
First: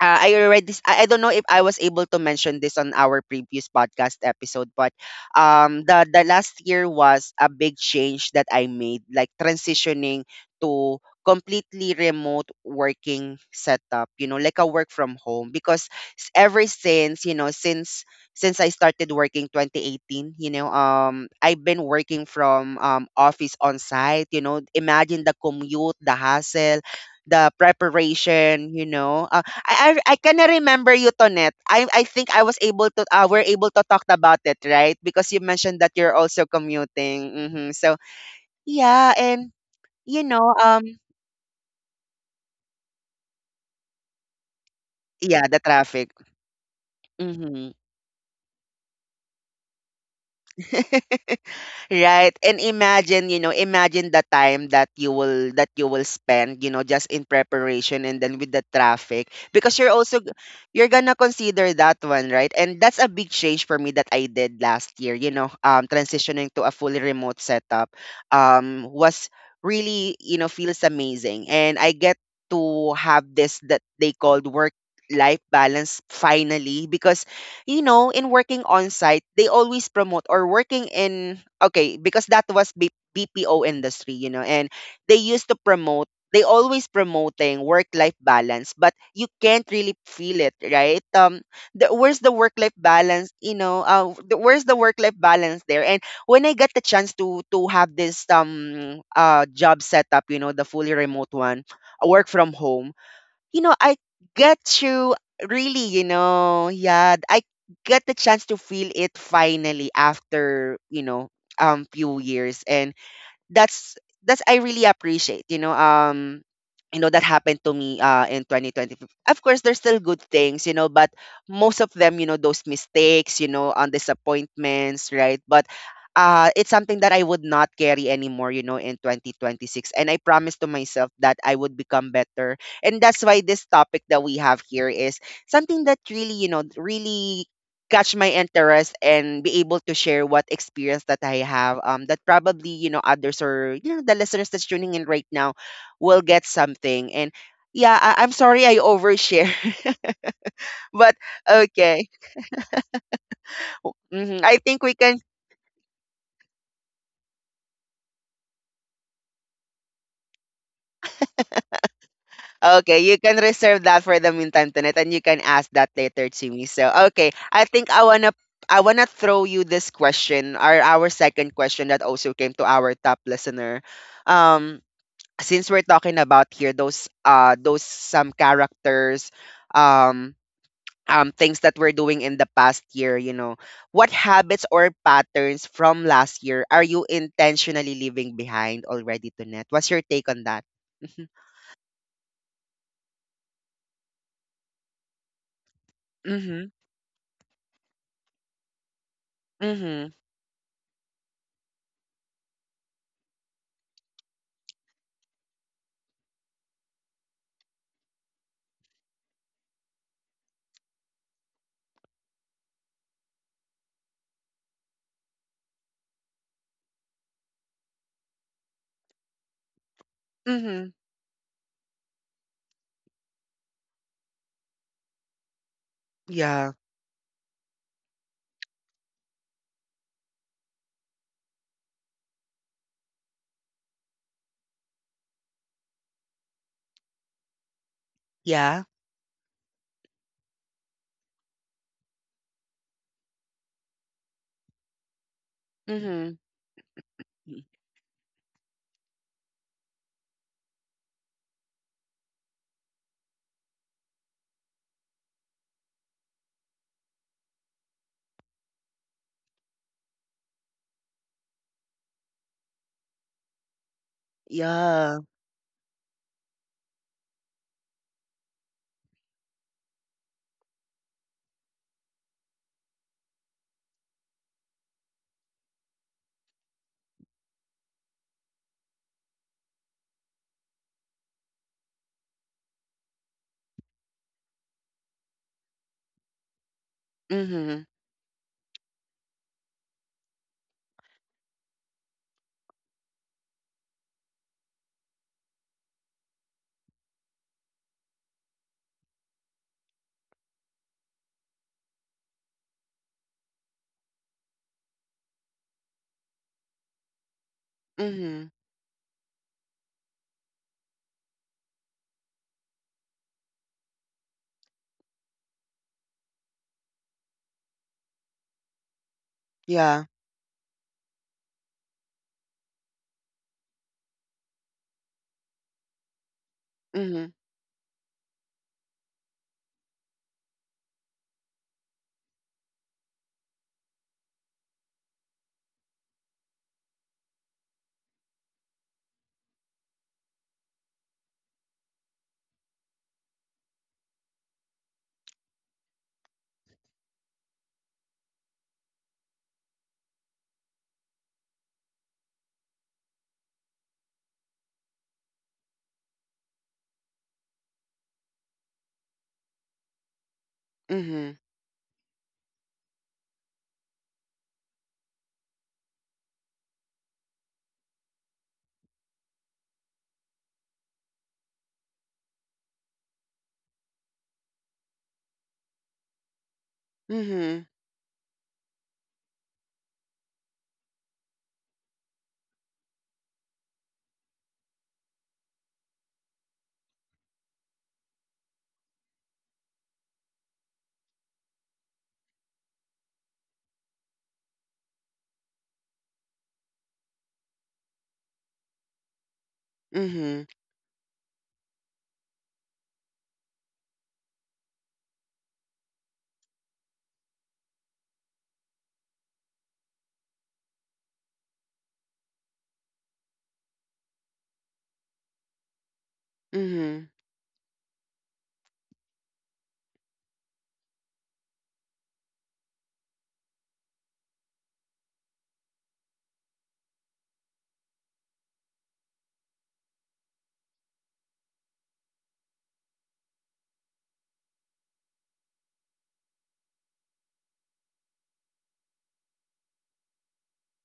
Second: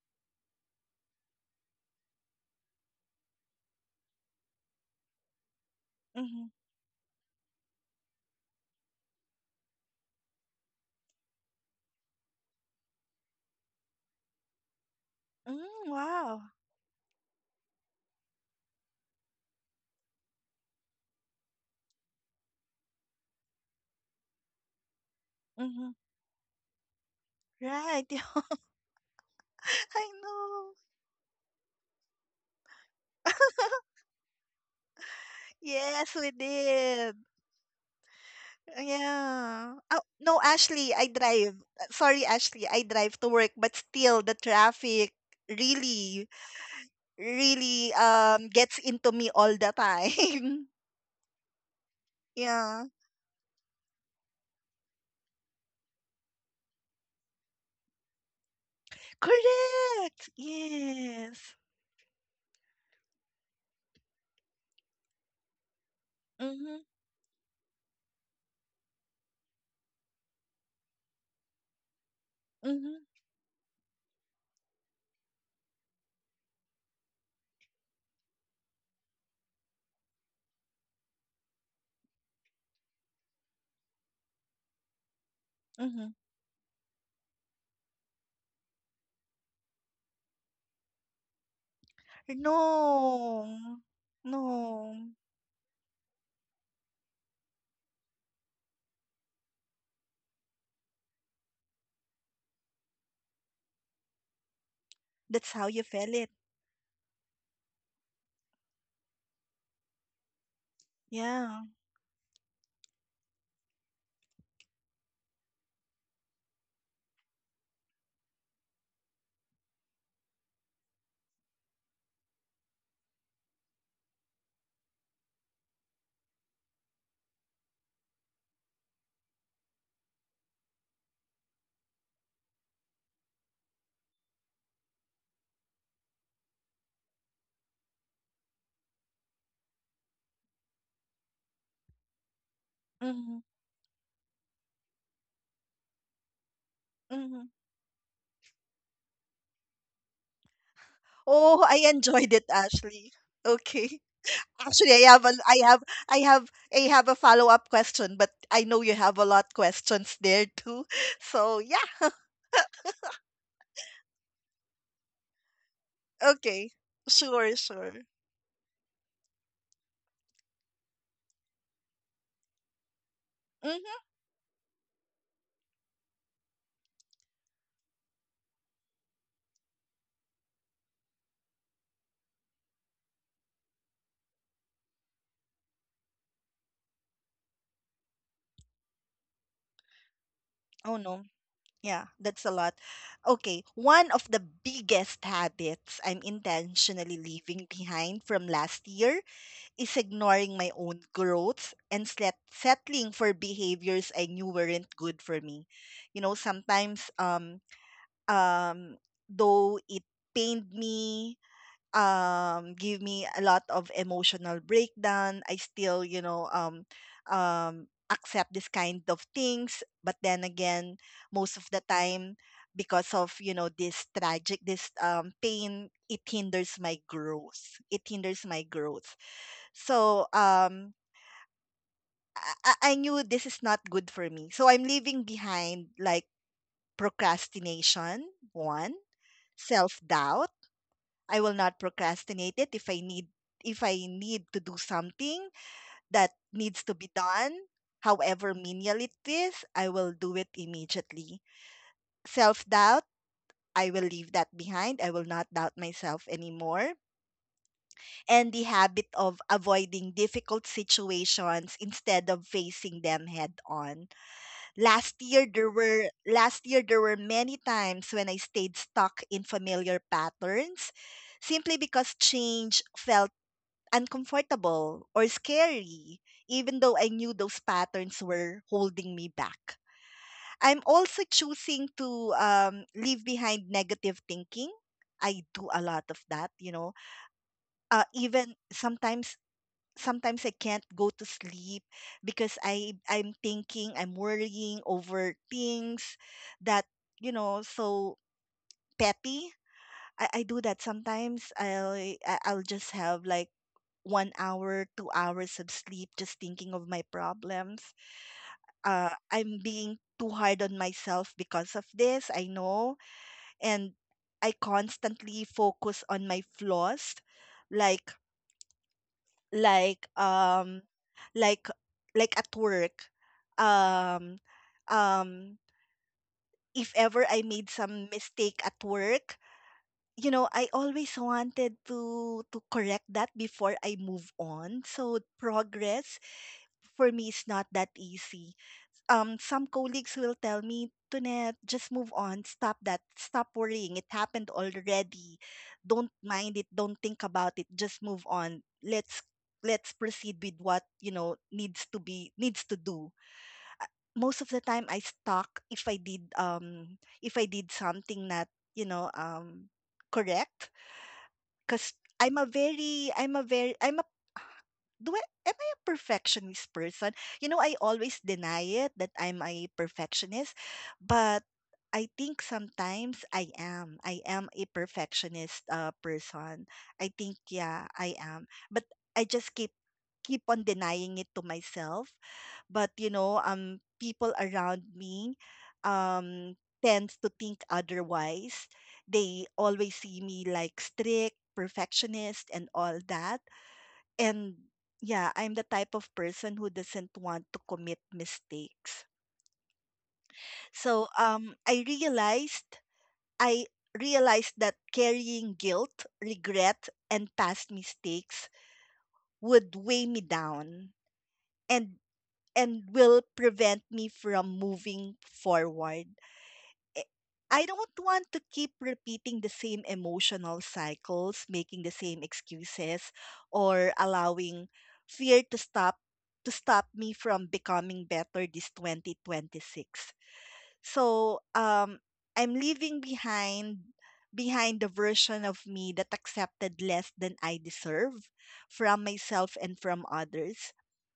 Speaker 1: I don't know if I was able to mention this on our previous podcast episode, but the
Speaker 2: Mm-hmm.
Speaker 1: last year was a big change that I made, like transitioning to completely remote working setup, you know, like a work from home.
Speaker 2: Mm,
Speaker 1: Because
Speaker 2: wow.
Speaker 1: ever since, you know, since I started working 2018, you know, I've been working from office on site, you know. Imagine the
Speaker 2: Mm-hmm.
Speaker 1: commute, the hassle, the
Speaker 2: Right. (laughs)
Speaker 1: preparation, you know.
Speaker 2: I
Speaker 1: I kind
Speaker 2: know.
Speaker 1: remember you, Tonet. I think I was able to we're able to talk about it, right? Because you mentioned that you're
Speaker 2: Yes, we
Speaker 1: also
Speaker 2: did.
Speaker 1: commuting. So yeah, and
Speaker 2: Yeah. Oh,
Speaker 1: you
Speaker 2: no,
Speaker 1: know,
Speaker 2: Ashley, I drive. Sorry, Ashley, I drive to work, but still the traffic
Speaker 1: yeah, the traffic.
Speaker 2: really,
Speaker 1: hmm
Speaker 2: really gets into me all the time. (laughs)
Speaker 1: (laughs) right, and
Speaker 2: Yeah.
Speaker 1: imagine, you know, imagine the time that you will spend, you know, just in preparation and then with the traffic, because you're
Speaker 2: Correct.
Speaker 1: you're gonna
Speaker 2: Yes.
Speaker 1: consider that one, right? And that's a big change for me that I did last year, you know, transitioning to a
Speaker 2: Mhm.
Speaker 1: fully remote setup, was really, you know, feels amazing. And I get to
Speaker 2: Mhm.
Speaker 1: have this that they called work life balance finally, because, you know, in working on site, they always promote or working in okay, because that was BPO industry, you know, and they used to promote
Speaker 2: Mhm.
Speaker 1: they always promoting work life balance, but you can't really feel it, right? Where's the work life balance? You know,
Speaker 2: No.
Speaker 1: where's the work life
Speaker 2: No.
Speaker 1: balance there? And when I got the chance to have this job setup, you know, the fully remote one, work from home, you know, I get to
Speaker 2: That's how you
Speaker 1: really, you
Speaker 2: feel it.
Speaker 1: know, yeah, I get the chance to feel it finally after, you know,
Speaker 2: Yeah.
Speaker 1: few years. And that's that's I really appreciate, you know, that happened to me in 2020. Of course, there's still good things, you know, but most of them, you know, those mistakes, you know, on disappointments, right? But it's something that I would not carry anymore, you know, in 2026. And I promised to myself that I would become better. And that's why this topic that we have here is something that really, you know, really catch my interest and be able to share what experience that I have that probably, you know,
Speaker 2: Mhm.
Speaker 1: others or, you know, the listeners that's tuning in right now will get something. And
Speaker 2: Mhm.
Speaker 1: yeah, I'm sorry I overshare. (laughs) But
Speaker 2: Oh, I
Speaker 1: okay.
Speaker 2: enjoyed it, Ashley. Okay.
Speaker 1: I think
Speaker 2: Actually,
Speaker 1: we can.
Speaker 2: I have, I have a follow-up question, but I know you have a lot questions there too. (laughs) So yeah. (laughs)
Speaker 1: Okay, you can reserve that for the meantime tonight and you can ask that later to
Speaker 2: Okay.
Speaker 1: me. So okay,
Speaker 2: Sure.
Speaker 1: I
Speaker 2: Sure.
Speaker 1: think I wanna throw you this question or our second question that also came to our top listener.
Speaker 2: Mhm.
Speaker 1: um since we're talking about here those some characters, um things that we're doing in the past year, you know, what habits or patterns from last year are you intentionally leaving behind already, Tunette? What's your take on that?
Speaker 2: Oh no.
Speaker 1: Mhm.
Speaker 2: Yeah, that's a lot. Okay, one of the biggest habits I'm
Speaker 1: Mhm.
Speaker 2: intentionally leaving behind from last year is
Speaker 1: Mhm.
Speaker 2: ignoring my own growth and settling for behaviors I knew weren't good for me. You know, sometimes um though it pained me, give me a lot of emotional breakdown, I still, you know, accept this kind of things, but then again,
Speaker 1: Mhm.
Speaker 2: most of the time, because of, you know, this tragic, this pain, it hinders my
Speaker 1: Yeah.
Speaker 2: growth, so I knew this is not good for me, so I'm leaving behind, like, procrastination, one,
Speaker 1: Yeah.
Speaker 2: self doubt. I will not procrastinate it, if I need to do something that
Speaker 1: Mhm.
Speaker 2: needs to be done,
Speaker 1: y-
Speaker 2: however menial it is, I will do it immediately. Self-doubt, I will leave that behind. I will not doubt myself anymore. And the habit of avoiding difficult situations instead of facing them head on.
Speaker 1: yeah.
Speaker 2: Last year there were many times when I stayed stuck in familiar patterns simply because change felt uncomfortable or scary, even though I knew those patterns were holding me back. I'm also choosing to, leave behind negative thinking. I do a lot of that, you know.
Speaker 1: Mhm.
Speaker 2: Even sometimes, I can't go to sleep because I'm thinking, I'm worrying over things that, you know, so petty. I do that sometimes. I'll just have like 1 hour, 2 hours of sleep just thinking of my problems.
Speaker 1: Mhm.
Speaker 2: I'm being too hard on myself because of this, I know. And I constantly focus on my flaws, like, like,
Speaker 1: Yeah.
Speaker 2: um, like, like at work. Um, um, if ever I
Speaker 1: Mhm.
Speaker 2: made some mistake at work, I always wanted to correct that before I move on. So progress for me is not that easy. Some colleagues will tell me, Tunet, just move on. Stop that. Stop worrying. It happened already. Don't mind it. Don't think about it. Just move on. Let's proceed with what needs to do. Most of the time, I stuck if I did something not correct.
Speaker 1: Mhm.
Speaker 2: Because I'm a very I'm a very I'm a do I am I a perfectionist person? I always deny it that I'm a perfectionist, but I think sometimes I am. I am a perfectionist person. I think yeah,
Speaker 1: Mhm.
Speaker 2: I am. But I just keep on denying it to myself. But people around me um tends to think otherwise. They always see me like strict perfectionist and all that, and yeah, I'm the type of person who doesn't want to commit mistakes.
Speaker 1: Mhm.
Speaker 2: So I realized that carrying guilt, regret, and past mistakes would weigh me down, and and will prevent me from moving forward. eh,
Speaker 1: Mhm.
Speaker 2: I don't want to keep repeating the same emotional cycles, making the same excuses, or allowing fear to stop me from becoming better this 2026. So, I'm leaving behind the version of me that accepted less than I deserve from myself and from others.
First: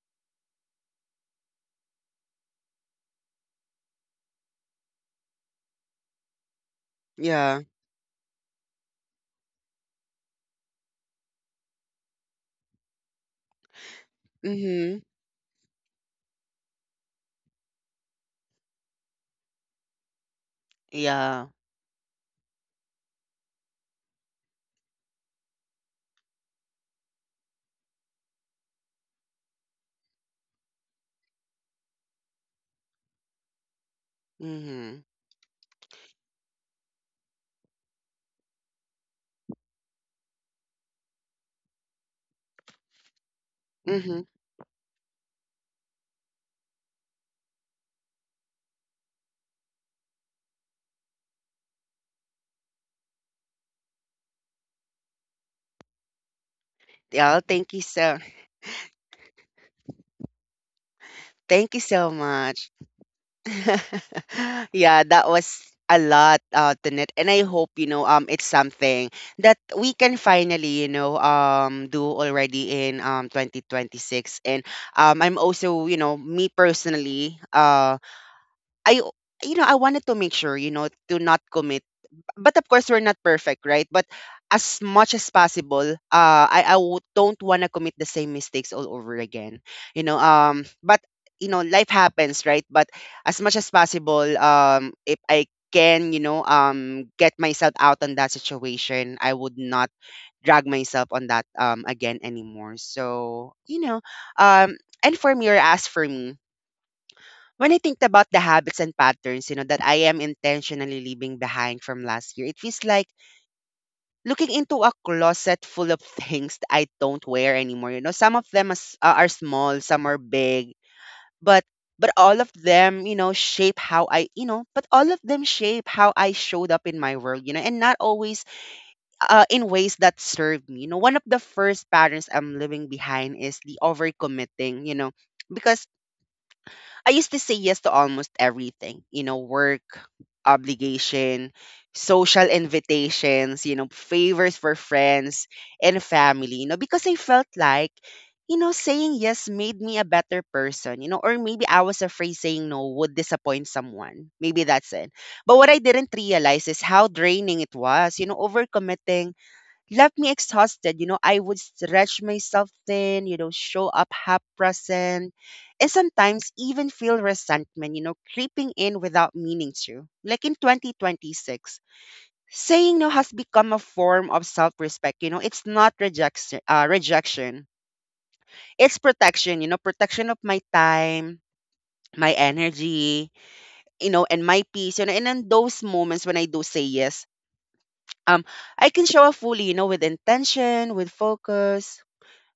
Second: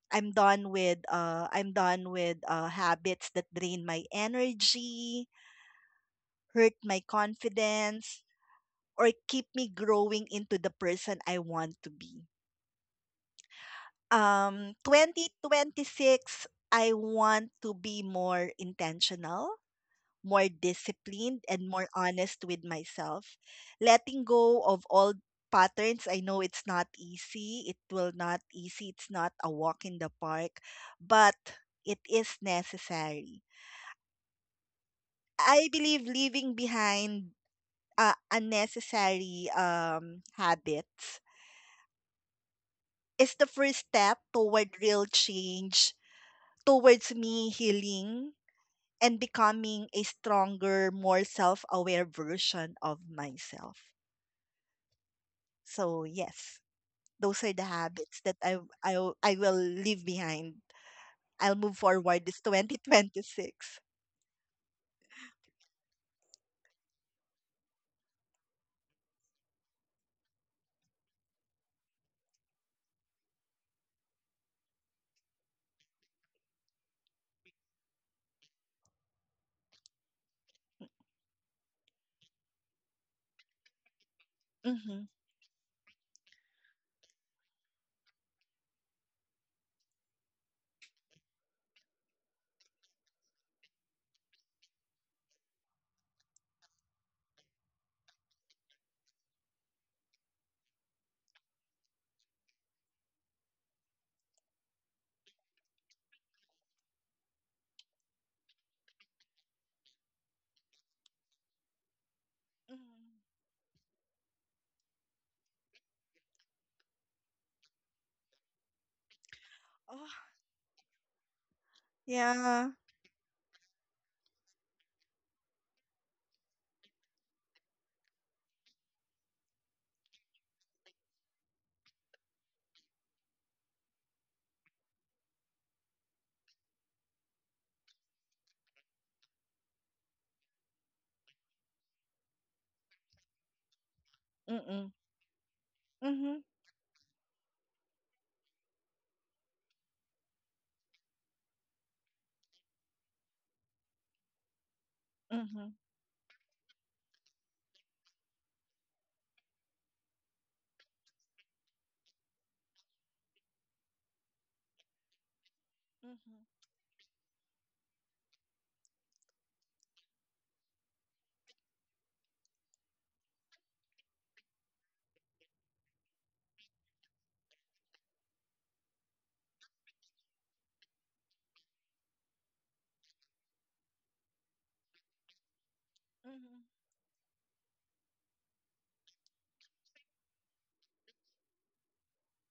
Speaker 2: I'm done with habits that drain my energy, hurt my
Speaker 1: Yeah.
Speaker 2: confidence, or keep me growing into the person I want to be.
Speaker 1: Mhm.
Speaker 2: 2026, I want to be more intentional, more
Speaker 1: Yeah.
Speaker 2: disciplined, and more honest with myself. Letting go of old patterns, I know it's not easy. It will not easy. It's not a walk in the park, but it is necessary.
Speaker 1: Mhm.
Speaker 2: I believe leaving behind unnecessary habits is the first
Speaker 1: Mhm.
Speaker 2: step toward real change, towards me healing and becoming a stronger, more self aware version of myself. So, yes,
Speaker 1: Yeah,
Speaker 2: those are the
Speaker 1: thank you so
Speaker 2: habits that I, I will leave behind. I'll
Speaker 1: Thank you
Speaker 2: move
Speaker 1: so
Speaker 2: forward this
Speaker 1: much. (laughs)
Speaker 2: 2026.
Speaker 1: Yeah, that was a lot to knit. And I hope, you know, it's something that we can finally, you know, do already in 2026. And I'm also, you know, me personally, I you know, I wanted to make sure, you know, to not commit, but of course we're not perfect, right? But as
Speaker 2: Mm-hmm.
Speaker 1: much as possible, don't want to commit the same mistakes all over again, you know, but, you know, life happens, right? But as much as possible, if I can, you know, get myself out on that situation, I would not drag myself on that again anymore. So, you know, um and for me or as for me, when I think about the habits and patterns, you know, that I am intentionally leaving behind from last year, it feels like
Speaker 2: Mm-hmm.
Speaker 1: looking into a closet full of (laughs) things that I don't wear anymore. You know, some of them are small, some
Speaker 2: Oh,
Speaker 1: are big, but all of
Speaker 2: yeah.
Speaker 1: them, you know, but all of them shape how I showed up in my world, you know, and not always in ways that served me. You know, one of the first patterns I'm living behind is the overcommitting, you know, because I used to say yes to almost everything, you know, work, obligation, social invitations, you know, favors for
Speaker 2: Mm-mm.
Speaker 1: friends and
Speaker 2: Mm-hmm.
Speaker 1: family, you know, because I felt like, you know, saying yes made me a better person, you know, or maybe I was afraid saying no would disappoint someone. Maybe that's it. But what
Speaker 2: Mm-hmm.
Speaker 1: I didn't realize is how draining it was, you know. Overcommitting left me exhausted. You know, I would stretch myself thin, you know, show up half present, and sometimes even feel resentment, you know, creeping in without meaning to. Like in 2026, saying no has become a form of self respect. You know, it's not rejection, it's protection, you know, protection of my time. My energy, you know, and my peace, you know, and in those moments when I do say
Speaker 2: Mm-hmm.
Speaker 1: yes, um, I can show up fully, you know, with intention, with focus,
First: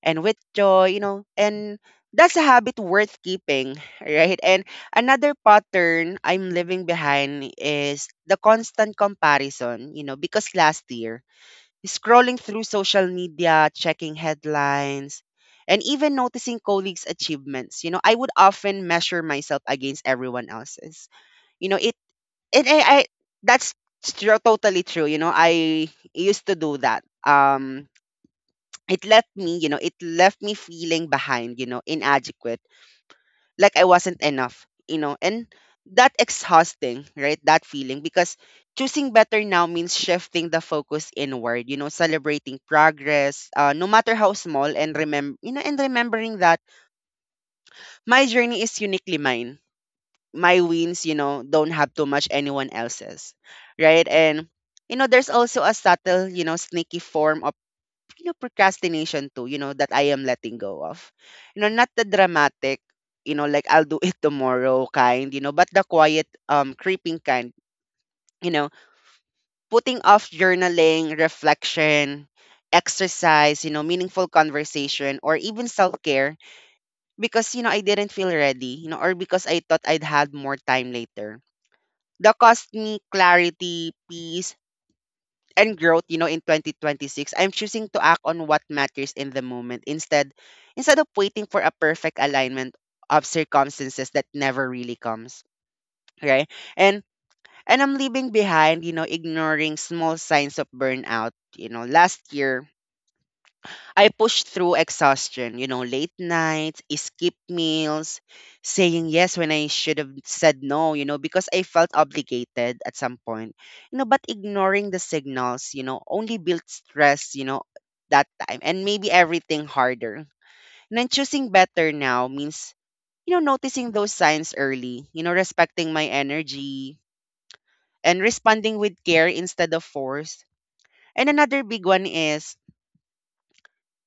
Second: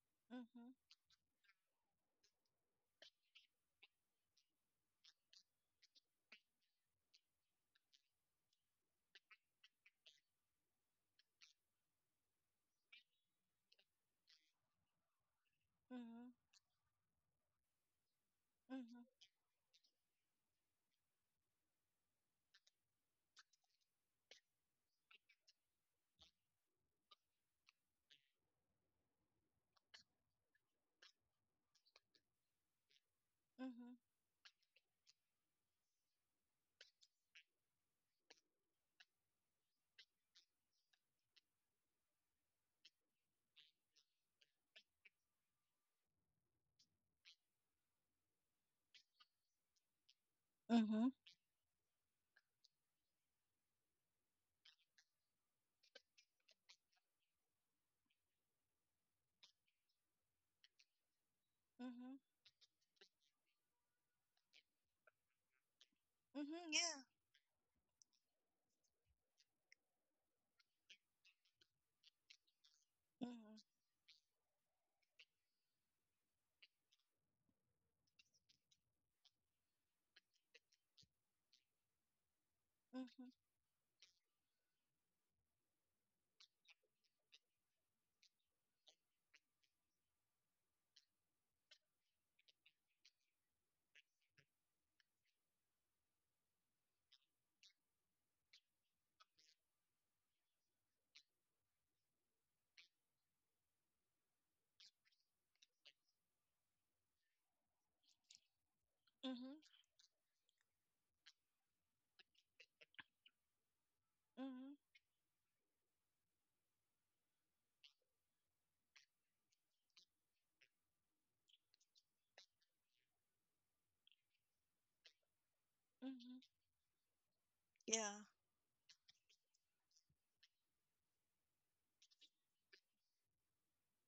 Speaker 1: and with
Speaker 2: Mm-hmm. Mm-hmm.
Speaker 1: joy, you know, and that's a habit worth keeping, (laughs) right? And another pattern I'm living behind is the constant comparison, you know, because last year, scrolling through social media, checking headlines, and even noticing colleagues' achievements, you know, I would often measure
Speaker 2: Mm-hmm.
Speaker 1: myself against everyone else's. You know, I that's totally true. You know, I used to do that. It left me, you know, it left me feeling behind, you know, inadequate, like I
Speaker 2: Mm-hmm.
Speaker 1: wasn't enough, you know, and that exhausting, right? That feeling, because choosing better now means shifting the focus inward, you know, celebrating progress, no matter how small, and remembering that my journey is uniquely mine. My
Speaker 2: Mm-hmm.
Speaker 1: wins,
Speaker 2: Mm-hmm.
Speaker 1: you know, don't have to match anyone else's, right? And, you know, there's also a subtle, you know, sneaky form of, you know, procrastination too, you know, that I am letting go of. You know, not the dramatic, you know, like I'll do it tomorrow kind, you know, but the quiet,
Speaker 2: Mm-hmm. Mm-hmm. Yeah. Mm-hmm. Mm-hmm.
Speaker 1: creeping kind, you know, putting off journaling, reflection, exercise, you know, meaningful conversation, or even self care, because, you know, I didn't feel ready, you know, or because I thought I'd had more time later. That cost me
Speaker 2: Mm-hmm.
Speaker 1: clarity, peace, and growth, you know, in 2026, I'm choosing to act on what matters in the moment, instead of waiting for a perfect alignment of circumstances that never really comes. Right? And and I'm leaving behind, you know, ignoring small signs of burnout. You know, last year I pushed through exhaustion, you know, late nights, skip meals, saying yes when I should have said no, you know, because I felt obligated at some point. You know, but
Speaker 2: Mm-hmm.
Speaker 1: ignoring the signals, you know, only built stress, you know, that time and maybe everything harder. And then choosing better now means, you know, noticing those signs early, you know, respecting my
Speaker 2: Mm-hmm.
Speaker 1: energy
Speaker 2: Yeah.
Speaker 1: and responding with care instead of force. And another big one is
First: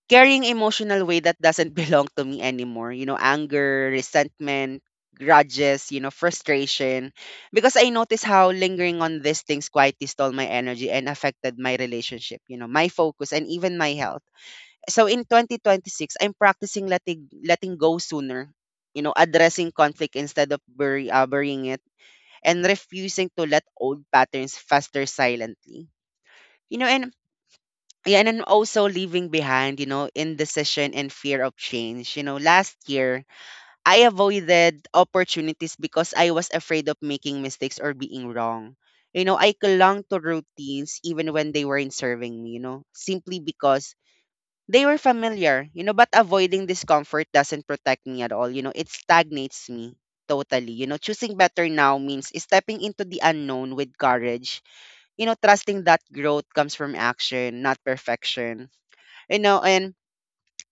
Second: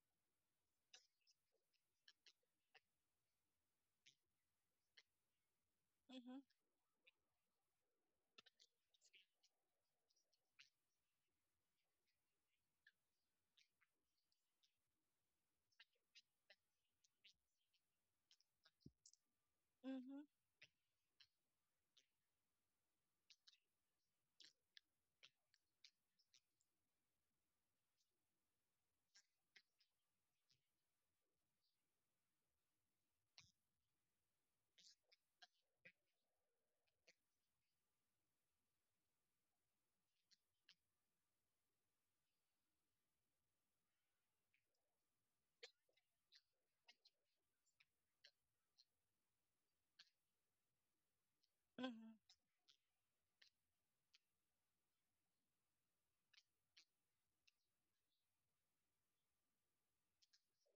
Speaker 1: carrying emotional weight that doesn't (laughs) belong to me anymore, you know, anger, resentment, grudges, you know,
Speaker 2: Mm-hmm.
Speaker 1: frustration. Because I noticed how lingering on these things quietly stole my energy and affected my relationship, you know, my focus and even my health. So in 2026, I'm practicing letting go sooner, you know, addressing conflict
Speaker 2: Mm-hmm.
Speaker 1: instead of burying it, and refusing to let old patterns fester silently. You know, and yeah, and I'm also leaving behind, you know, indecision and fear of change. You know, last year, I avoided opportunities because I was afraid of making mistakes or being wrong. You know, I clung to routines even when they weren't serving me, you know, simply because they were familiar, you know, but avoiding discomfort doesn't protect me at all. You know, it stagnates me totally. You know, choosing better now
Speaker 2: Mm-hmm.
Speaker 1: means stepping into the unknown with courage, you know, trusting that growth comes from action, not perfection, you know, and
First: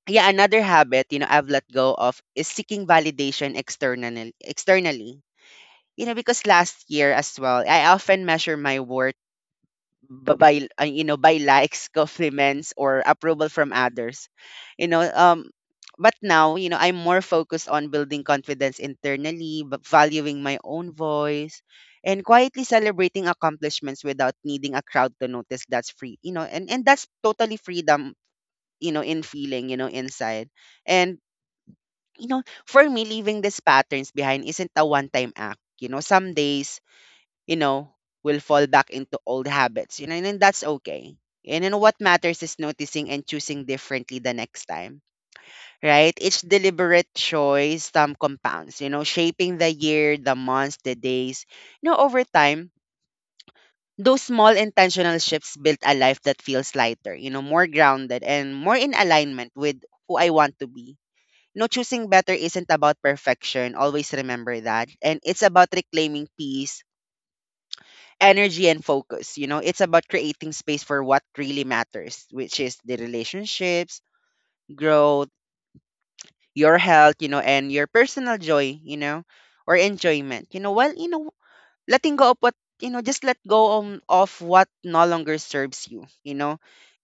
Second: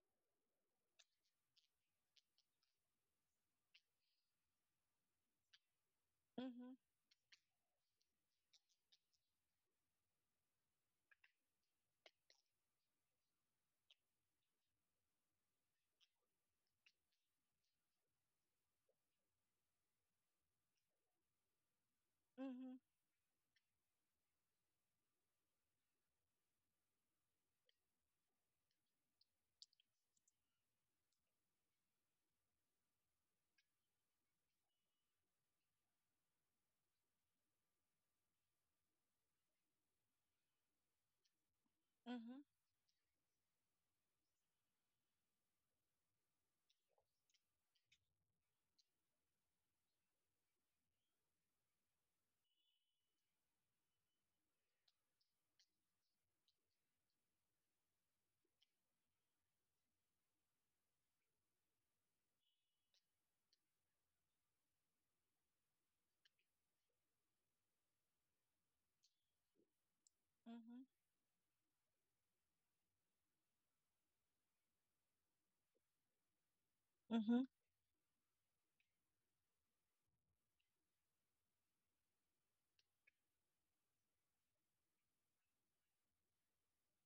Speaker 1: yeah, another habit, you know, I've let go of is seeking validation externally. You know, because last
Speaker 2: Mm-hmm.
Speaker 1: year as well, I often measure my worth by, you know, by likes, (laughs) compliments, or approval from others. You know, um, but now, you know, I'm more focused on building confidence internally, but valuing my own voice, and quietly
Speaker 2: Mhm.
Speaker 1: celebrating accomplishments without needing a crowd to notice. That's free, you know, and that's totally freedom, you know, in feeling, you know, inside. And, you know, for me, leaving these patterns behind isn't a one time act. You know, some days, you know, will fall back into old habits, you know, and then that's okay. And then what
Speaker 2: Mhm.
Speaker 1: matters is noticing and choosing differently the next time. Right, each deliberate choice some compounds, you know, shaping the year, the months, the days, you know, over time, those small intentional shifts built a life that feels lighter, you know, more grounded and more in alignment with who I want to be. No, choosing better isn't about perfection. Always remember that. And it's about reclaiming peace, energy, and focus. You know, it's about creating
Speaker 2: Mhm.
Speaker 1: space for what really matters, which is the relationships, growth, your health, you know,
Speaker 2: Mhm.
Speaker 1: and your personal joy, you know, or enjoyment. You know, while, you know, letting go of what, you know, just let go on, of what no longer serves you, you know.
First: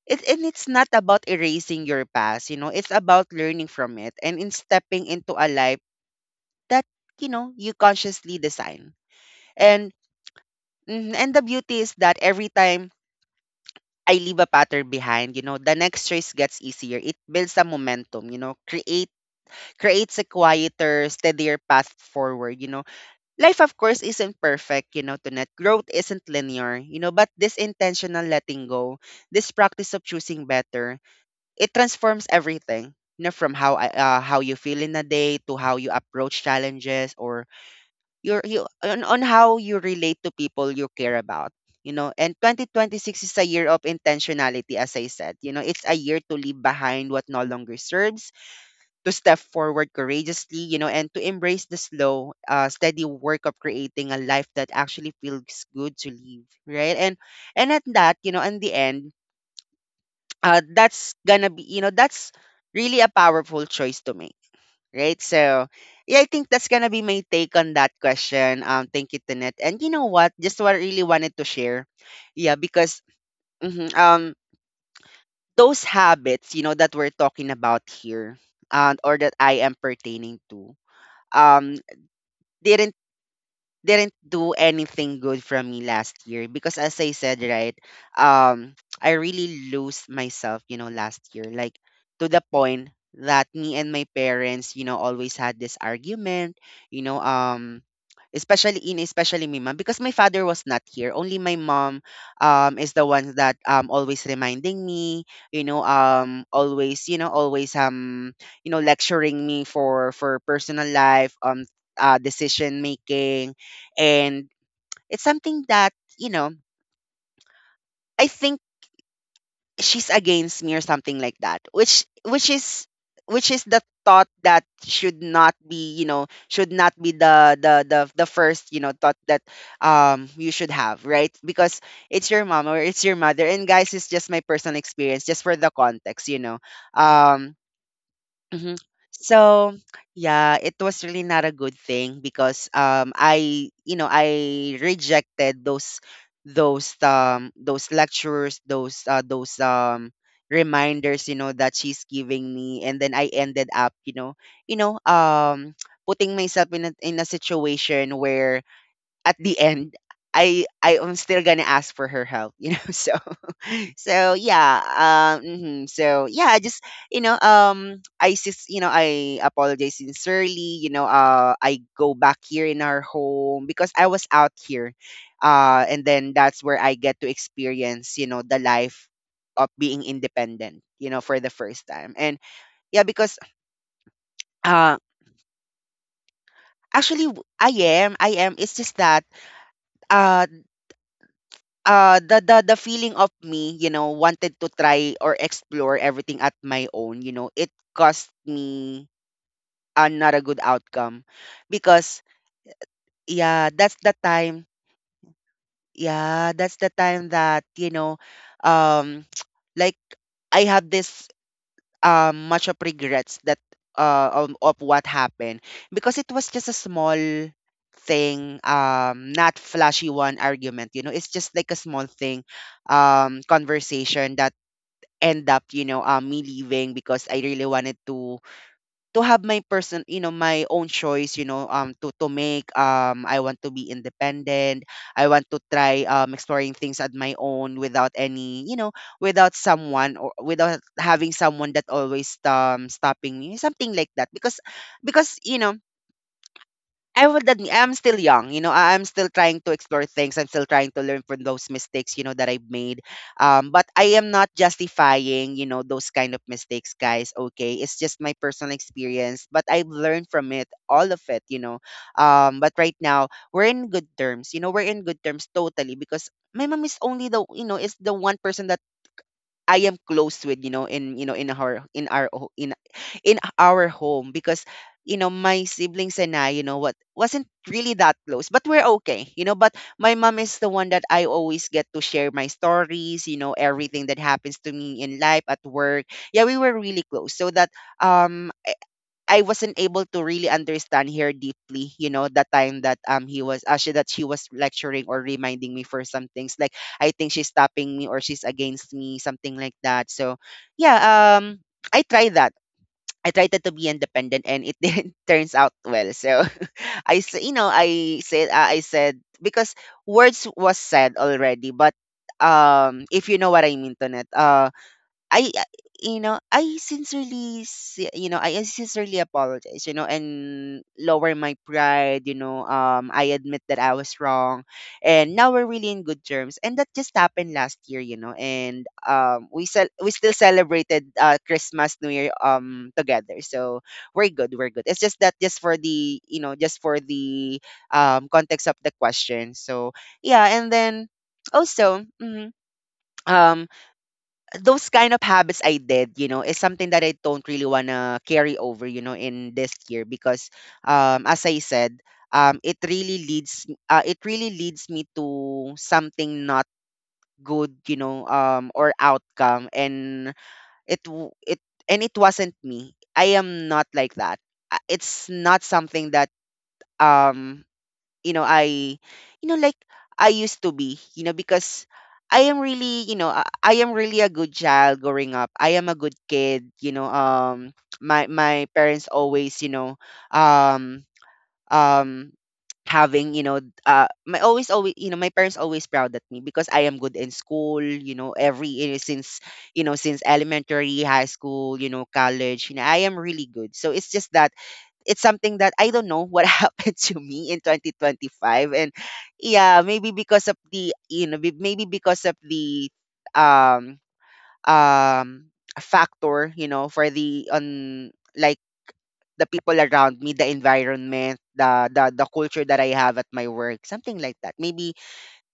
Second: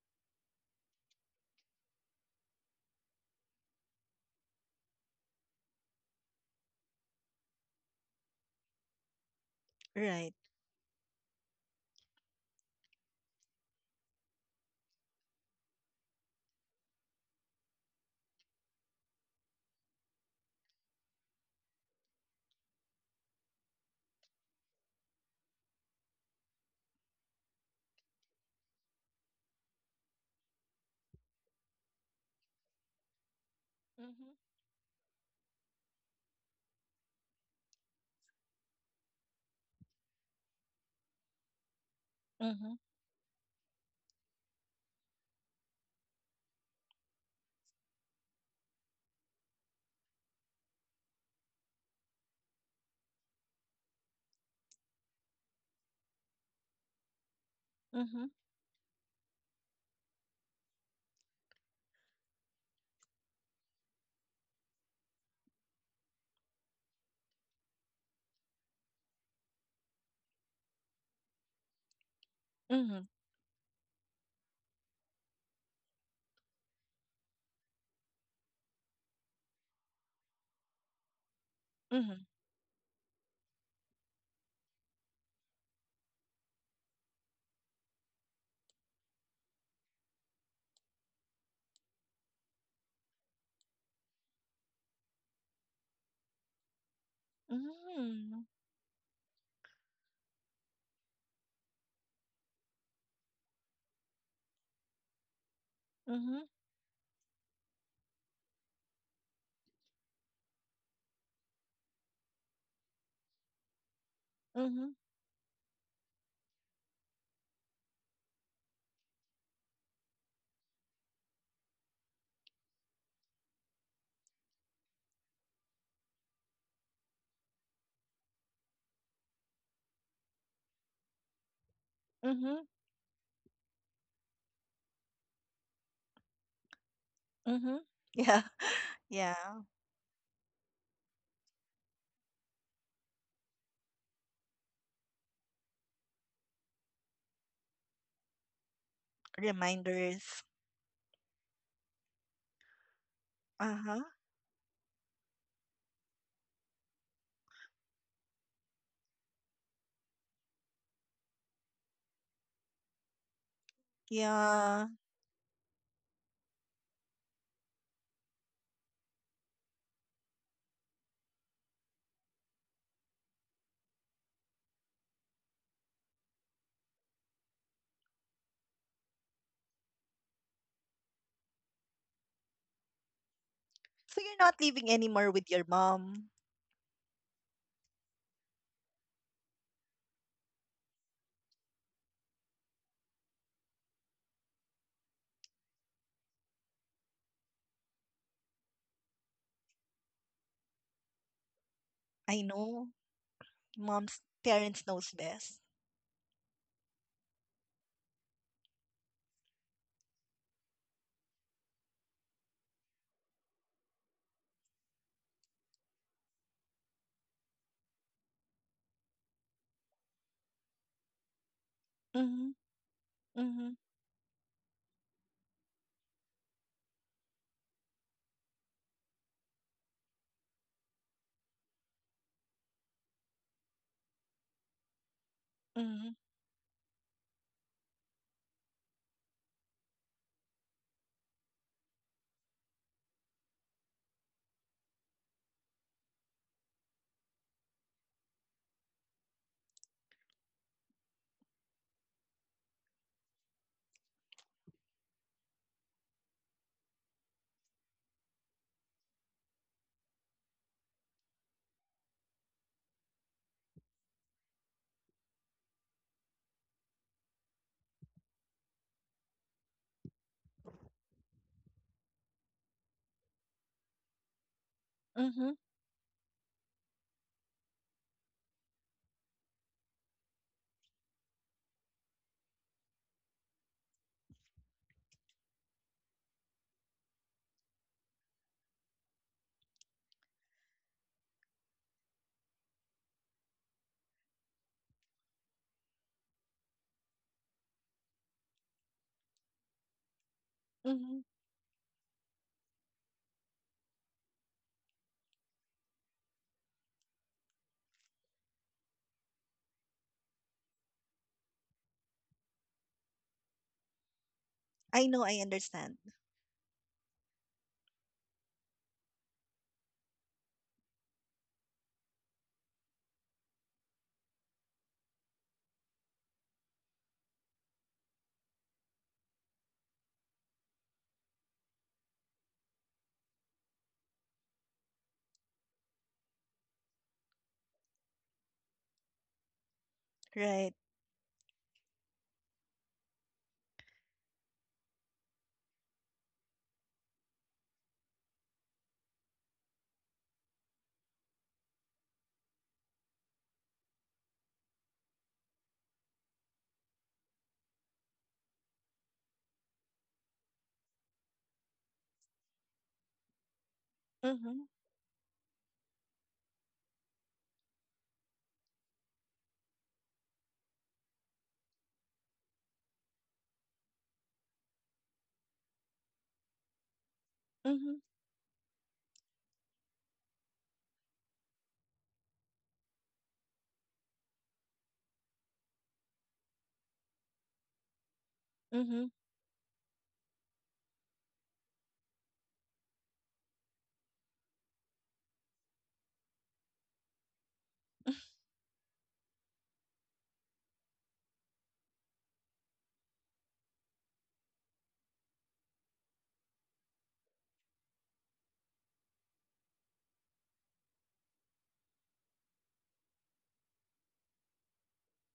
Speaker 1: And it's not about erasing your past, you know, it's about learning from it and in stepping into a life that, you know, you consciously design. And
Speaker 2: Right.
Speaker 1: mhm, and the beauty is that every time I leave a pattern behind, you know, the next choice gets easier. It builds a momentum, you know, creates a quieter, steadier path forward, you know. Life of course isn't perfect, you know, to net growth isn't linear, you know, but this intentional letting go, this practice of choosing better, it transforms everything, you know, from how
Speaker 2: Mhm.
Speaker 1: how you feel in a day to how you approach challenges or on how you relate to people you care about, you know. And
Speaker 2: Mhm.
Speaker 1: 2026 is a year of intentionality, as I said, you know. It's a year to leave behind what no longer serves, to step forward courageously, you know, and to embrace the slow, steady work of creating a life that actually feels good to live, right? And at that, you know, in the end, that's gonna be, you know, that's really a powerful choice to make, right? So, yeah, I think that's gonna be my take on that question. Thank you, Tanet. And you know what? Just what I really wanted to share. Yeah, because
Speaker 2: Mhm.
Speaker 1: mhm, those habits, you know, that we're talking about here, or that I am pertaining to, um,
Speaker 2: Mhm.
Speaker 1: didn't didn't do anything good from me last year because as I said, right, um, I really lose myself, you know, last year. Like to the point that me and my parents, you know, always had this argument, you know,
Speaker 2: Mhm.
Speaker 1: um,
Speaker 2: Mhm.
Speaker 1: especially in especially me mom, because my father was not here, only my mom, um, is the one that always reminding me, you know, um,
Speaker 2: Mhm.
Speaker 1: always, you know, always, um, you know, lecturing me for personal life, um, decision making. And
Speaker 2: Mhm.
Speaker 1: it's something that, you know, I think she's against me or something like that, which is, which is the thought that should not be, you know, should not be the first, you know, thought that you should have, right? Because it's your mom, or
Speaker 2: Mhm.
Speaker 1: it's your mother. And guys, it's just my personal experience, just for the context, you know. Um,
Speaker 2: Mhm. Yeah.
Speaker 1: mhm.
Speaker 2: (laughs) Yeah.
Speaker 1: So, yeah, it was really not a good thing because I, you know, I rejected those um, those lectures, those
Speaker 2: Reminders.
Speaker 1: reminders, you know, that she's giving me, and then I ended up,
Speaker 2: Uh-huh.
Speaker 1: you know, um, putting myself in a, in a situation where at the end I am still gonna ask for her help, (laughs) you know. So so yeah,
Speaker 2: Yeah.
Speaker 1: um, mhm. So yeah, I just, you know, um, I just, you know, I apologize sincerely, you know. I go back here in our home because I was out here, and then that's where I get to experience, you know, the life of being independent, you know, for the first time. And yeah, because
Speaker 2: So you're not
Speaker 1: uh,
Speaker 2: living anymore with your mom.
Speaker 1: actually I am, I am, it's just that uh, uh, the feeling of me, you know, wanted to try or explore everything at my own, you know, it cost me, not a good outcome, because
Speaker 2: I know.
Speaker 1: yeah, that's the
Speaker 2: Mom's
Speaker 1: time.
Speaker 2: parents knows best.
Speaker 1: Yeah, that's the time that, you know, um, (tsk) like, I have this um, much of regrets that uh, of what happened, because it was just a small thing, um, not flashy one argument, you know, it's just like a small thing,
Speaker 2: Mhm.
Speaker 1: um,
Speaker 2: Mhm.
Speaker 1: conversation that end up, you know, me leaving because I really wanted to have my person, you know, my own choice, you know, to make. I want to be independent. I want to try um,
Speaker 2: Mhm.
Speaker 1: exploring things at my own without any, you know, without someone or without having someone that always stopping me, something like that. Because you know, I would admit I'm still young, you know. I'm still trying to explore things. I'm still trying to learn from those mistakes, you know, that I've made. But I am not justifying, you know, those kind of mistakes, guys. Okay, it's just my personal experience, but I've learned from it, all of it, you know. But right now we're in good terms, you know. We're in good terms totally because my mom is only the, you know, is the one person that I am close with, you know, in, you know, in our, in our in our home, because you know my
Speaker 2: Mhm.
Speaker 1: siblings and I, you know what, wasn't really that close, but we're okay, you know. But my mom is the one that I always get to share my stories, you know, everything that happens to me in life at work. Yeah, we were really close, so that um I wasn't able to really understand her deeply, you know, the time that he was actually that she was lecturing or reminding me for some things. Like I think she's stopping me or she's against me, something like that. So yeah,
Speaker 2: Mhm.
Speaker 1: um, I tried that. I tried to be independent and it (laughs) didn't turns out well. So (laughs) you know, I said because words was said already, but um, if you know what I mean, Tonet,
Speaker 2: I know.
Speaker 1: I,
Speaker 2: I
Speaker 1: I-
Speaker 2: understand.
Speaker 1: you know, I sincerely, you know, I sincerely apologize, you know, and lower my pride, you know, I admit that I was wrong, and now we're really in good terms, and that just happened last year, you know, and we still celebrated Christmas, New Year together, so we're good, we're good. It's just that just for the, you know, just for the context of the question, so yeah, and
Speaker 2: Right.
Speaker 1: then also. Mhm, um, those kind of habits I did, you know, is something that I don't really want to carry over, you know, in this year because as I said, it really leads me to something not good, you know, um, or outcome. And it and it wasn't me. I am not like that.
Speaker 2: Mhm.
Speaker 1: It's not something that um, you know, I, you know, like, I used to be, you know, because I am really, you know, I am really a good child growing up. I am a good kid, you know, um,
Speaker 2: Mhm.
Speaker 1: my parents always, you know, um, um, having, you know, my always, you know, my parents always proud at me because I am good in school, you know, every, you know,
Speaker 2: Mhm.
Speaker 1: since, you know, since elementary, high school, you know, college, you know, I am really good. So it's just that it's something that I don't know what (laughs) happened to me in 2025, and yeah, maybe because of the, you know, maybe because of the um, um, factor, you know, for the on, like, the people around me, the environment, the culture that I have at my work, something like that, maybe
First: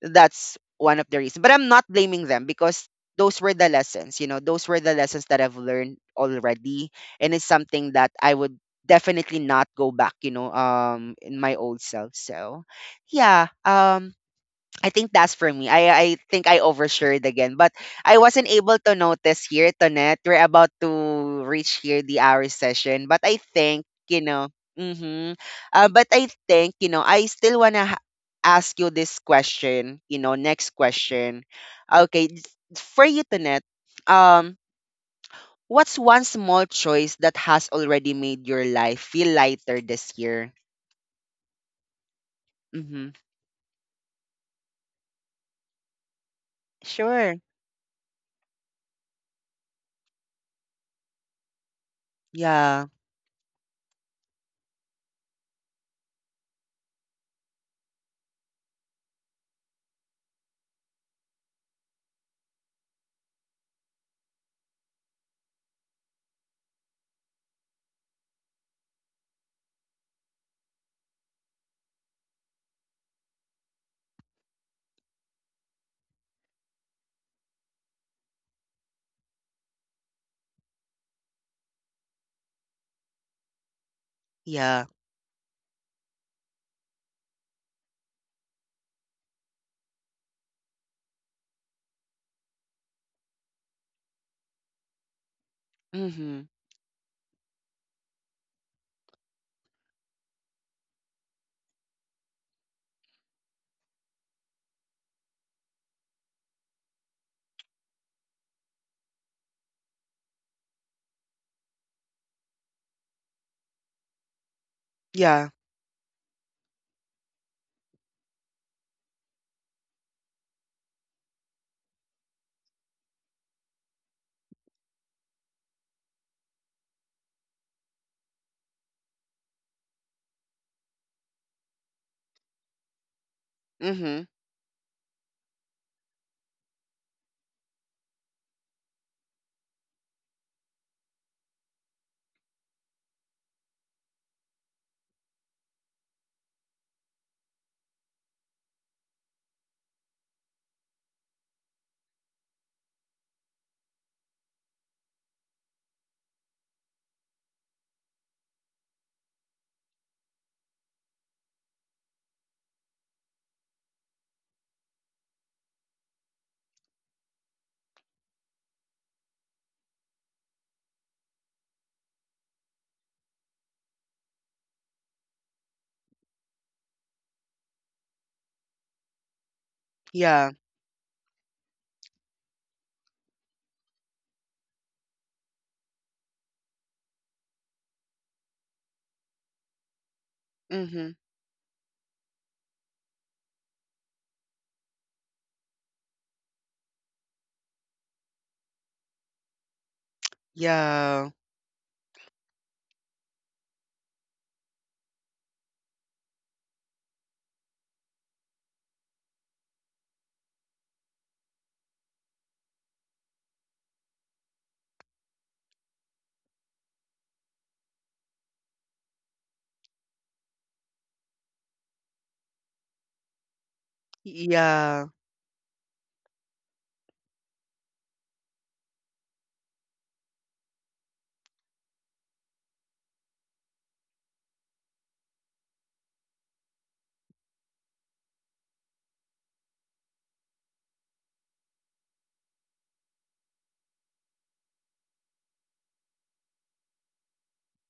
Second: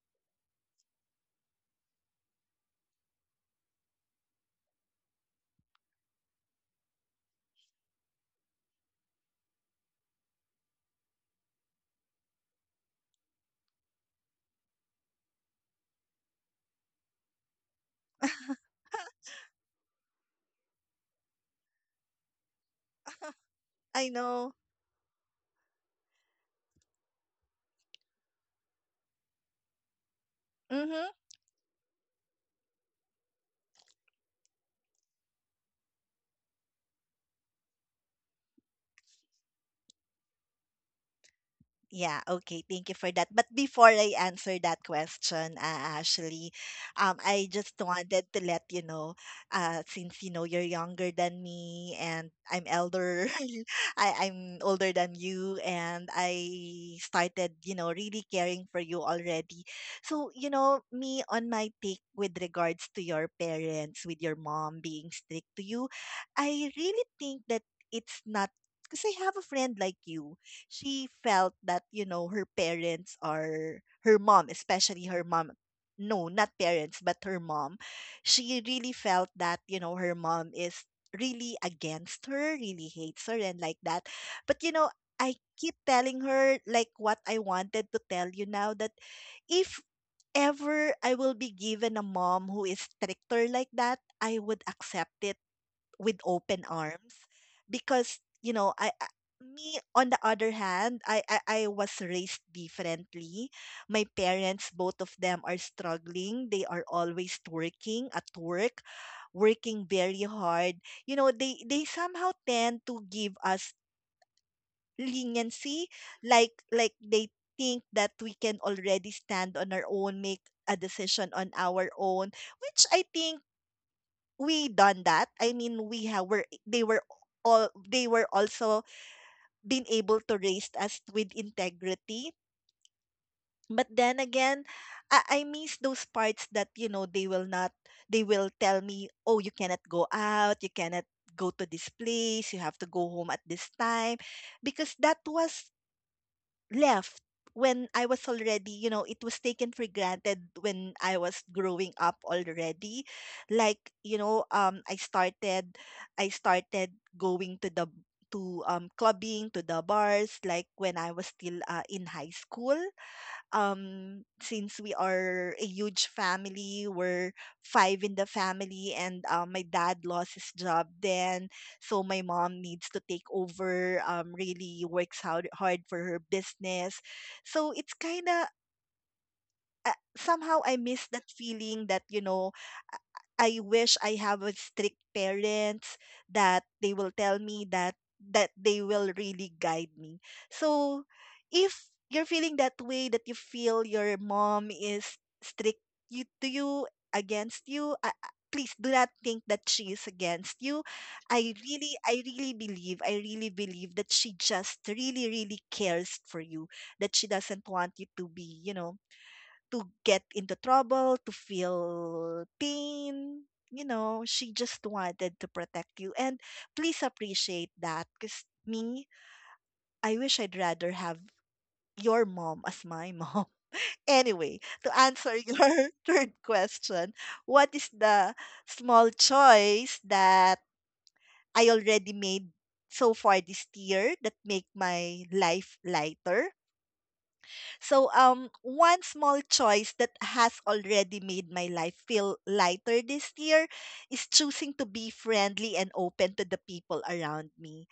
Speaker 1: that's one of the reasons. But I'm not blaming them, because those were the lessons, you know, those were the lessons that I've learned already. And it's something that I would definitely not go back, you know, um, in my old self. So yeah. Um, I think that's for me. I think I overshared again, but I wasn't able to notice here, Tonet. We're about to reach here the hour session, but I think
Speaker 2: I
Speaker 1: you know.
Speaker 2: know.
Speaker 1: Mm-hmm. But I think you know. I still wanna ask you this question. You know, next
Speaker 2: Mhm,
Speaker 1: question. Okay, for you, Tonet. Um, what's one small choice that has already made your life feel lighter this year?
Speaker 2: yeah, okay. Thank you for
Speaker 1: Mm-hmm.
Speaker 2: that. But before I answer that question, Ashley,
Speaker 1: Sure.
Speaker 2: I just wanted to let you know, since you're younger than me and I'm
Speaker 1: Yeah.
Speaker 2: elder, (laughs) I'm older than you, and I started really caring for you already. So, me on my take with regards to your parents, with your mom being strict to you, I really think that it's not. Because I have a friend like you. She felt that, her parents are her mom, especially her mom. No, not parents, but her mom. She really felt that, her mom is really against her, really hates her and like that. But
Speaker 1: Yeah.
Speaker 2: I keep telling her, like what I wanted to tell you now, that if ever I will be given a mom who is stricter like that, I would accept it with
Speaker 1: Mm-hmm.
Speaker 2: open arms. Because you know I me on the other hand, I was raised differently. My parents, both of them are struggling. They are always working at work, working very hard. You know, they somehow tend to give us
Speaker 1: Yeah.
Speaker 2: leniency, like they think that we can already stand on our own, make a decision on our own, which I think we done that. I mean, we have were they were all they were also been able to raise us with integrity. But
Speaker 1: Mm-hmm.
Speaker 2: then again, I miss those parts that, they will not they will tell me, oh, you cannot go out, you cannot go to this place, you have to go home at this time, because that was left when I was already, it was taken for granted when I was growing up already. Like, I started going to clubbing, to the bars, like when I was still in high school. Since we are a huge family, we're five in the family, and my dad lost his job then, so my mom needs to take over, really works hard, hard for her business. So it's kind of somehow
Speaker 1: Yeah.
Speaker 2: I miss that feeling that, I I wish I have a strict parents, that they will tell me that they will really guide me. So
Speaker 1: Mhm.
Speaker 2: if you're feeling that way, that you feel your mom is strict you, to you against you please do not think that she is against you.
Speaker 1: Yeah.
Speaker 2: I really believe that she just really really cares for you, that she doesn't want you to be, to get into trouble, to feel pain. She just wanted to protect you. And please appreciate that, because me, I wish I'd rather have your mom as my mom. (laughs) Anyway, to
Speaker 1: Yeah.
Speaker 2: answer your (laughs) third question, what is the small choice that I already made so far this year that make my life lighter? So one small choice that has already made my life feel lighter this year is choosing to be friendly and open to the people around me.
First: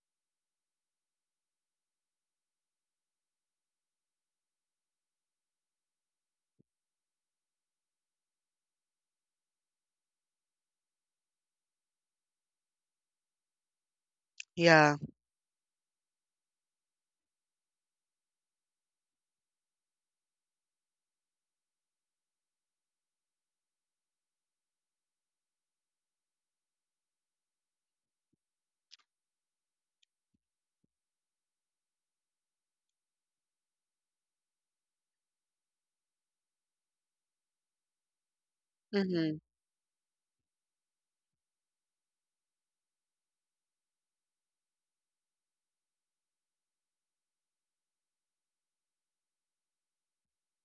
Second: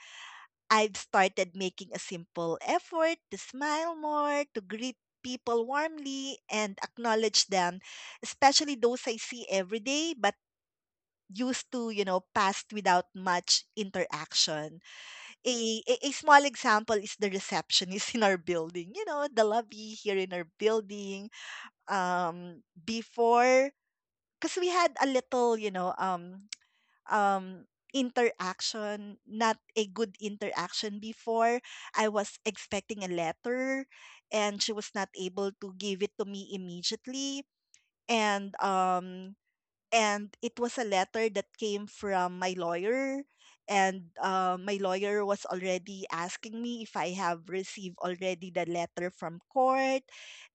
Speaker 2: I've started making a simple effort to smile more, to greet people warmly and acknowledge them, especially those I see every day but used to, passed without much interaction.
Speaker 1: Yeah.
Speaker 2: A small example is the receptionist (laughs) in our building. The lobby here in our building, before, because we had a little, (tsk) um interaction, not a good interaction before. I was expecting a letter and she was not able to give it to me immediately, and
Speaker 1: Mhm.
Speaker 2: um and it was a letter that came from my lawyer. And my lawyer was already asking me if I have received already the letter from court.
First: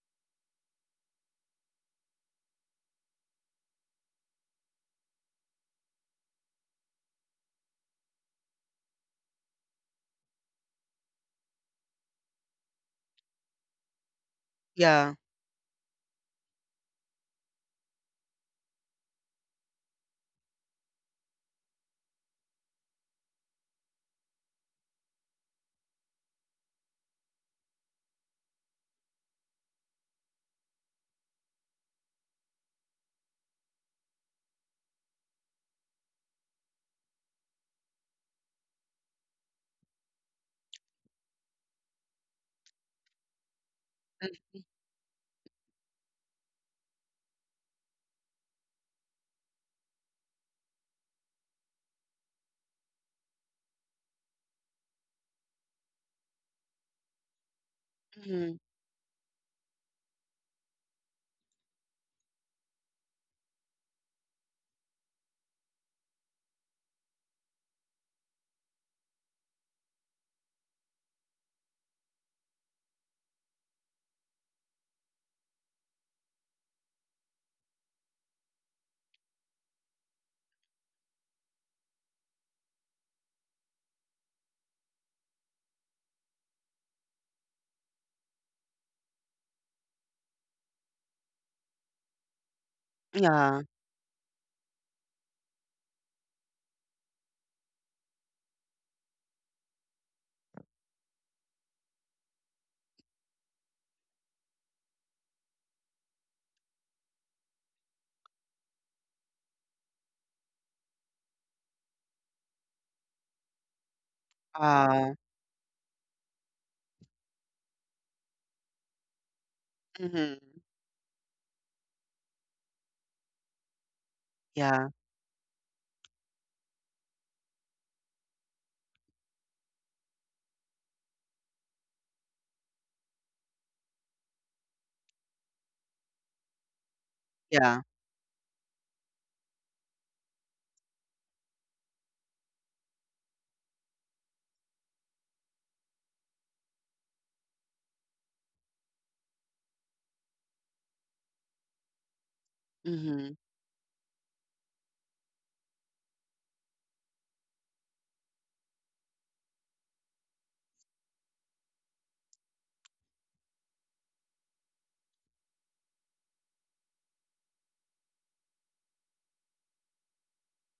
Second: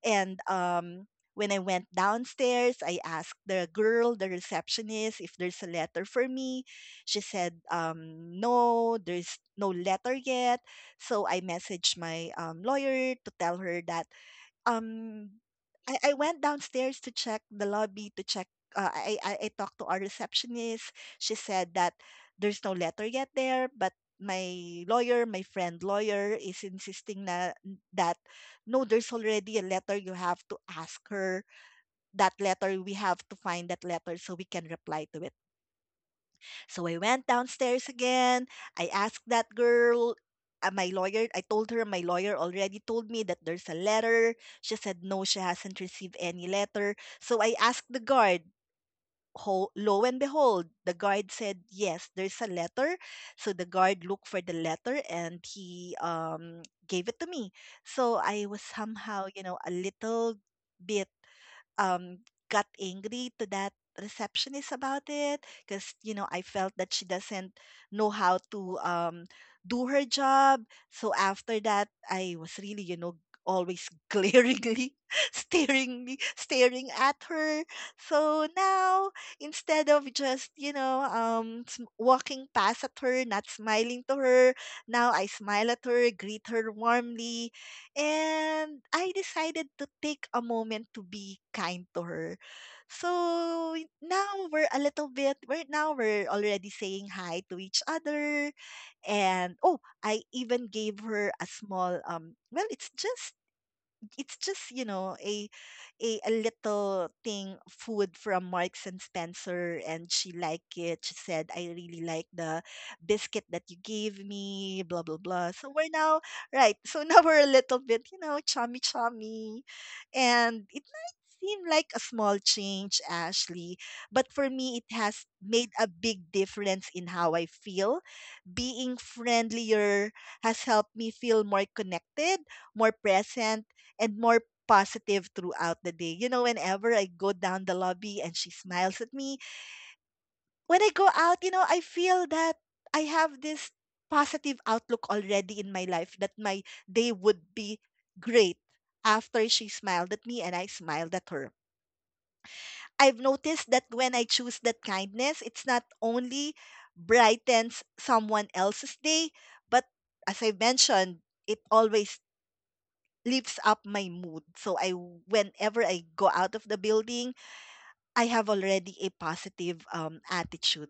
Speaker 2: And when I went downstairs, I asked the girl, the receptionist, if there's a letter for me. She said, no, there's no letter yet. So I messaged my, lawyer to tell her that,
Speaker 1: Yeah.
Speaker 2: um I went downstairs to check the lobby to check I talked to our receptionist. She said that there's no letter yet there, but my lawyer, my friend lawyer is insisting that no, there's already a letter. You have to ask her that letter. We have to find that letter so we can reply to it. So I went downstairs again. I asked that girl, my lawyer, I told her my lawyer already told me that there's a letter. She said, no, she hasn't received any letter. So I asked the guard. Lo and behold, the guard said, yes, there's a letter. So the guard looked for the letter and he, gave it to me. So I was
Speaker 1: Mhm.
Speaker 2: somehow, a little bit, um, got angry to that receptionist about it, because I felt that she doesn't know how to, do her job. So after that, I was really always (laughs) glaringly (laughs) staring at her. So now, instead of just walking past at her, not smiling to her, now I smile at her, greet her warmly, and I decided to take a moment to be kind to her. So
Speaker 1: Yeah.
Speaker 2: now we're a little bit, we're now we're already saying hi to each other. And oh, I even gave her a small, well, it's just a little thing, food from Marks and Spencer, and she liked it. She said, I really like the biscuit that you gave me, blah blah
Speaker 1: Ah.
Speaker 2: blah. So we're now, right. So (laughs) now we're a little bit, chummy chummy.
Speaker 1: Mhm.
Speaker 2: And it might seem like a small change, Ashley, but for me it
Speaker 1: Yeah.
Speaker 2: has made a big difference in how I feel. Being friendlier has helped me feel more connected, more present, and more positive throughout the day. Whenever I go down the
Speaker 1: Yeah.
Speaker 2: lobby and she smiles at me, when I go out, I feel that I have this positive outlook already in my life, that my day would be great after she smiled at me and I smiled at her. I've
Speaker 1: Mhm.
Speaker 2: noticed that when I choose that kindness, it's not only brightens someone else's day, but as I mentioned, it always lifts up my mood. So I whenever I go out of the building, I have already a positive, attitude.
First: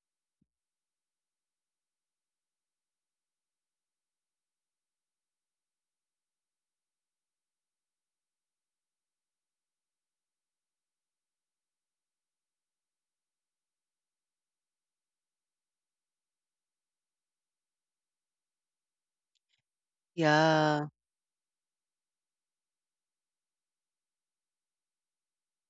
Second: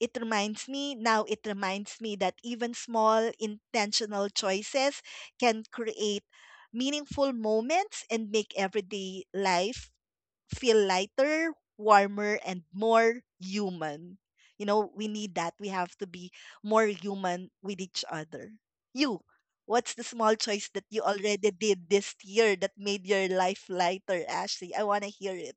Speaker 2: It reminds me that even small intentional choices can create meaningful moments and make everyday life feel lighter, warmer, and more human. We need that. We have to be more human with each other. You, what's the small choice
Speaker 1: Yeah.
Speaker 2: that you already did this year that made your life lighter, Ashley? I want to hear it.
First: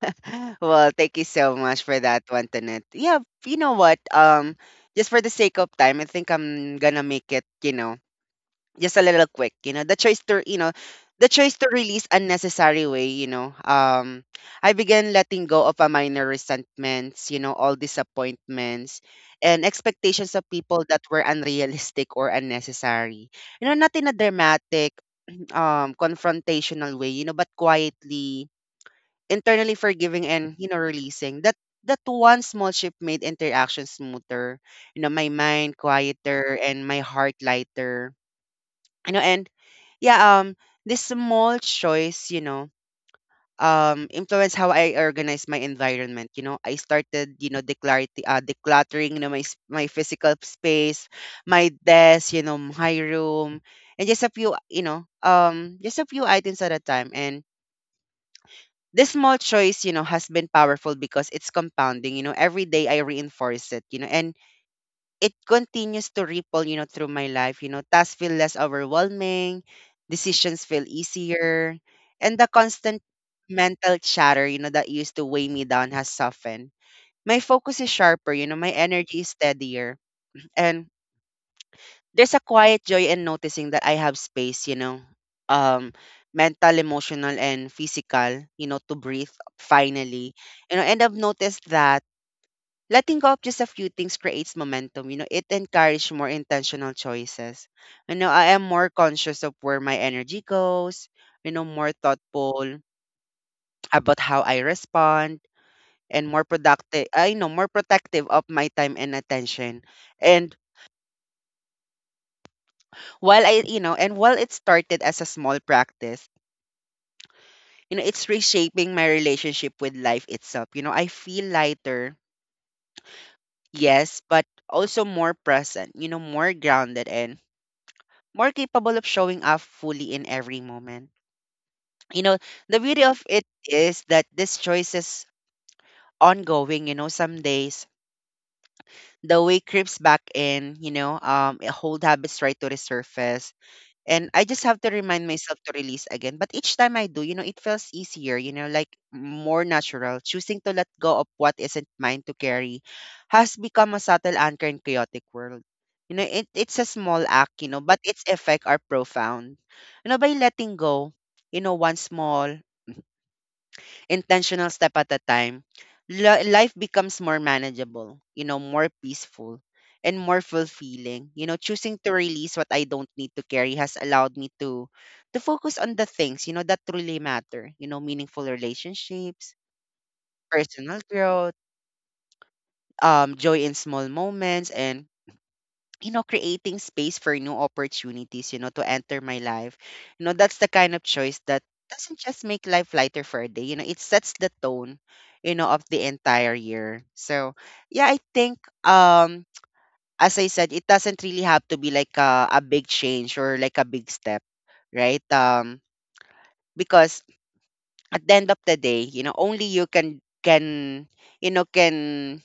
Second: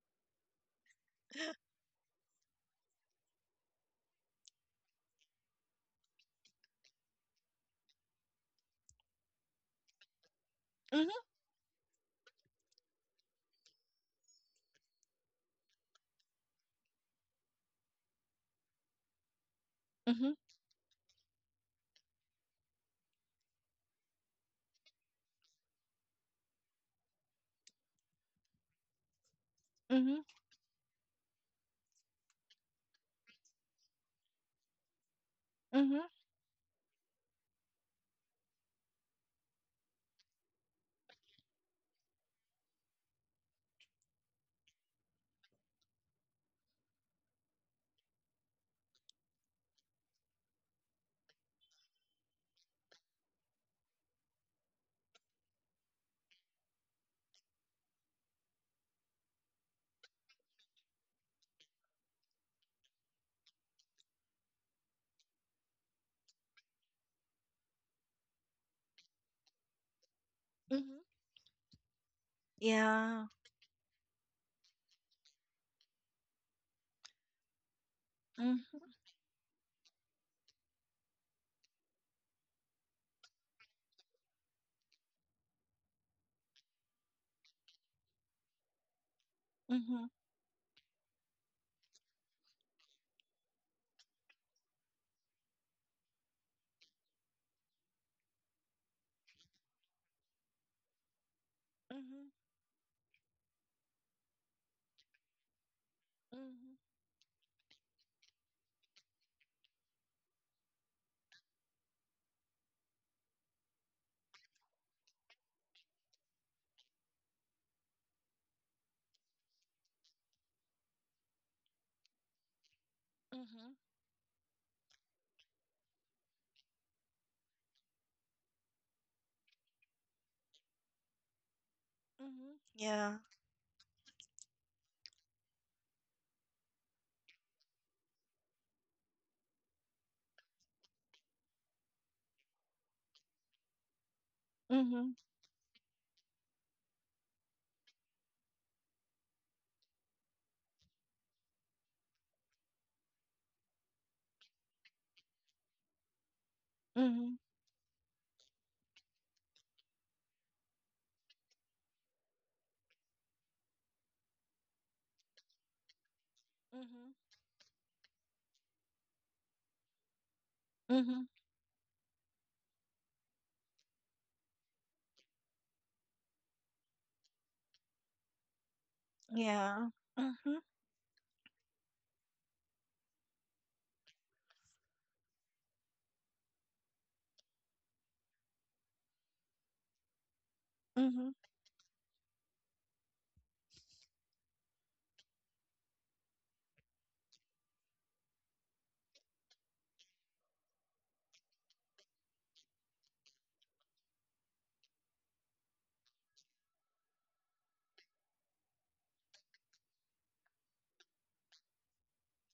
Speaker 1: (sighs) (laughs) Well, thank you so much for that one, Tanet. Yeah, you know what? Just for the sake of time, I think I'm gonna make it, you know, just a little quick. You know, the choice to,
Speaker 2: Mhm,
Speaker 1: the choice to release unnecessary way. You know, I began letting go of a minor resentments, you know, all disappointments and
Speaker 2: mhm,
Speaker 1: expectations of people that were unrealistic or unnecessary. You know, not in a dramatic, confrontational way, you know, but quietly, internally
Speaker 2: mhm,
Speaker 1: forgiving and, you know, releasing that. That one small shift made interaction smoother, you know, my mind
Speaker 2: mhm,
Speaker 1: quieter and my heart lighter. You know, and yeah, this small choice, you know, influence how I organize my environment. You know, I started, you know, decluttering, you know, my my physical space, my desk, you know, my room, and just a few, you know, just a few items at a time. And this small choice, you know, has been powerful because it's compounding. You know, every day I reinforce it, you know, and it continues to ripple, you know, through my life. You know, tasks feel less overwhelming, decisions feel
Speaker 2: mhm.
Speaker 1: easier, and the constant
Speaker 2: Yeah.
Speaker 1: mental chatter, you know, that used to weigh me down has softened. My focus is sharper, you know, my
Speaker 2: Mhm,
Speaker 1: energy is steadier. And there's a quiet joy in noticing that I have space, you know, um, mental, emotional, and physical, you know, to breathe
Speaker 2: mhm,
Speaker 1: finally. You know, and I've noticed that letting go of just a few things creates momentum. You know, it encourages more intentional choices. You know, I am more conscious of where my energy goes, you know, more
Speaker 2: mhm,
Speaker 1: thoughtful about how I respond and more
Speaker 2: mhm,
Speaker 1: productive. I know more protective of my time and attention. And while I, you know, and while it started as a small practice, you know, it's reshaping my relationship with life itself. You know, I feel lighter,
Speaker 2: mhm,
Speaker 1: yes, but also more present, you know, more grounded and more capable of showing up fully in every moment. You know,
Speaker 2: mhm.
Speaker 1: the beauty
Speaker 2: Yeah.
Speaker 1: of it is that this choice is ongoing. You know, some days the way creeps back in, you know, old habits try to resurface and I just have to
Speaker 2: Mhm,
Speaker 1: remind myself to release again. But each time I do, you know, it feels easier, you know, like more natural. Choosing to let go of what isn't mine to carry has become a subtle anchor in chaotic world. You know, it's a small
Speaker 2: mhm,
Speaker 1: act, you know, but its effect are profound. You know, by letting go, you know, one small intentional step at a time, life
Speaker 2: mhm,
Speaker 1: becomes more manageable, you know, more peaceful and more
Speaker 2: mhm.
Speaker 1: fulfilling. You know, choosing to release what I don't need to carry has allowed me to focus on the things, you know, that truly matter, you know, meaningful relationships,
Speaker 2: Yeah. Mhm,
Speaker 1: personal growth, joy in small moments and, you know, creating space for new opportunities, you know, to enter my life. You know, that's the kind of
Speaker 2: mhm,
Speaker 1: choice that doesn't just make life lighter for a day, you know, it sets the tone, you know, of the entire year. So, yeah, I think um as I said, it doesn't really have to be like a big change or like a big step, right? Because at the end of the day, you know, only you can, you know, can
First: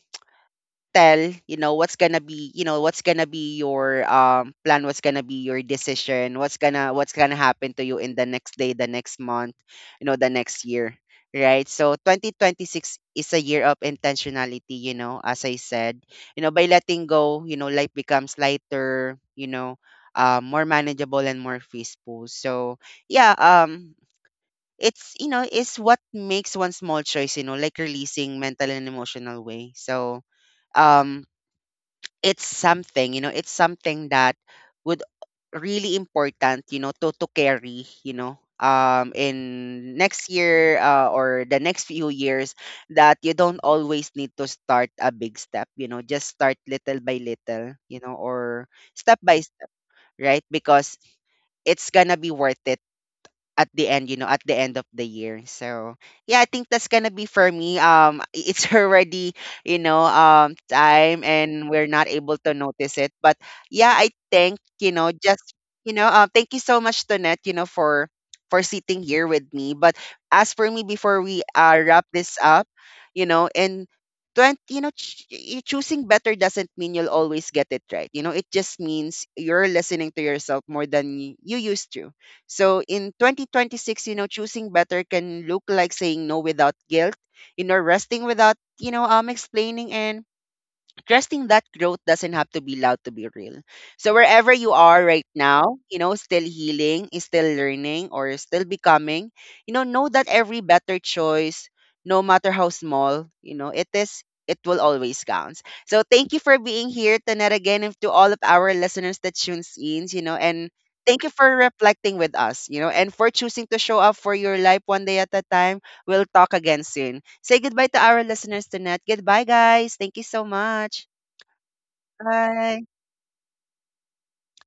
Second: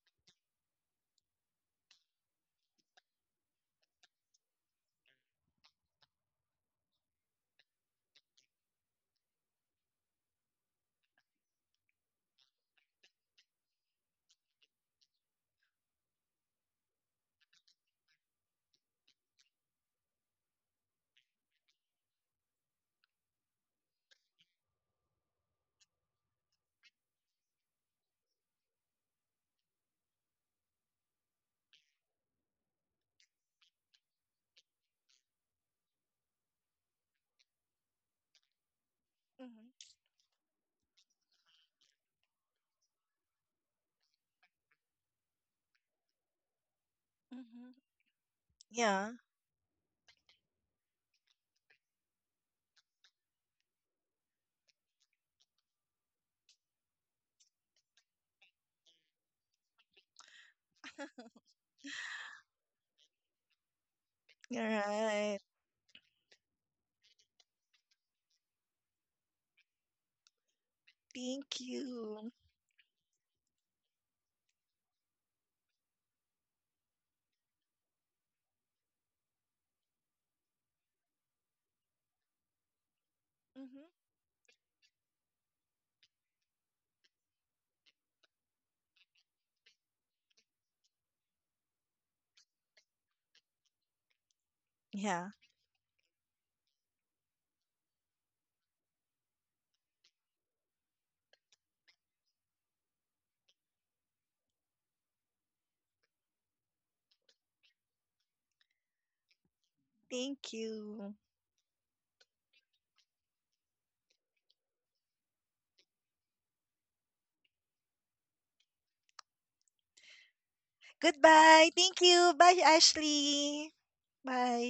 Speaker 1: tell, you know, what's gonna be, you know, what's gonna be your plan, what's gonna be your decision, what's gonna happen to you in the next day, the next month, you know, the next year, right? So 2026 is a year of intentionality. You know, as I said, you know, by letting go, you know, life becomes lighter. You know, more manageable and more peaceful. So yeah, it's, you know, it's what makes one small choice, you know, like releasing mental and emotional way. So, um it's something, you know, it's something that would really important, you know, to carry, you know,
Speaker 2: mhm,
Speaker 1: in next year, or the next few years, that you don't always need to start a big step, you know, just start little by
Speaker 2: mhm.
Speaker 1: little, you know, or
Speaker 2: Yeah.
Speaker 1: step by step, right? Because it's gonna be worth it at the end, you know, at the end of the year. So yeah, I think that's gonna be for me. (laughs) It's already, you know, time, and we're not able to notice it. But yeah, I think you know,
Speaker 2: Alright.
Speaker 1: just, you know, thank you so much, Tonette, you know, for sitting here with me. But as for me, before we
Speaker 2: Thank
Speaker 1: wrap
Speaker 2: you.
Speaker 1: this up, you know, and you know, choosing better doesn't mean you'll always get it right. You know, it just means you're listening to yourself more than you used to. So in
Speaker 2: Hmm.
Speaker 1: 2026, you know, choosing better can look like saying no without guilt, you know, resting without, you know, explaining and trusting that growth doesn't have to be loud to be real. So wherever you are right
Speaker 2: Yeah.
Speaker 1: now, you know, still healing, is still learning, or is still becoming, you know that every better choice, no matter how small, you know, it will always count. So thank you for being here, Tanet, again, and to all of our listeners that tunes in, you know,
Speaker 2: Thank
Speaker 1: and
Speaker 2: you.
Speaker 1: thank you for reflecting with us, you know, and for choosing to show up for your life one day at a time. We'll talk again soon. Say goodbye to our listeners tonight. Goodbye, guys. Thank you so much.
Speaker 2: Goodbye. Thank you. Bye,
Speaker 1: Bye.
Speaker 2: Ashley. Bye.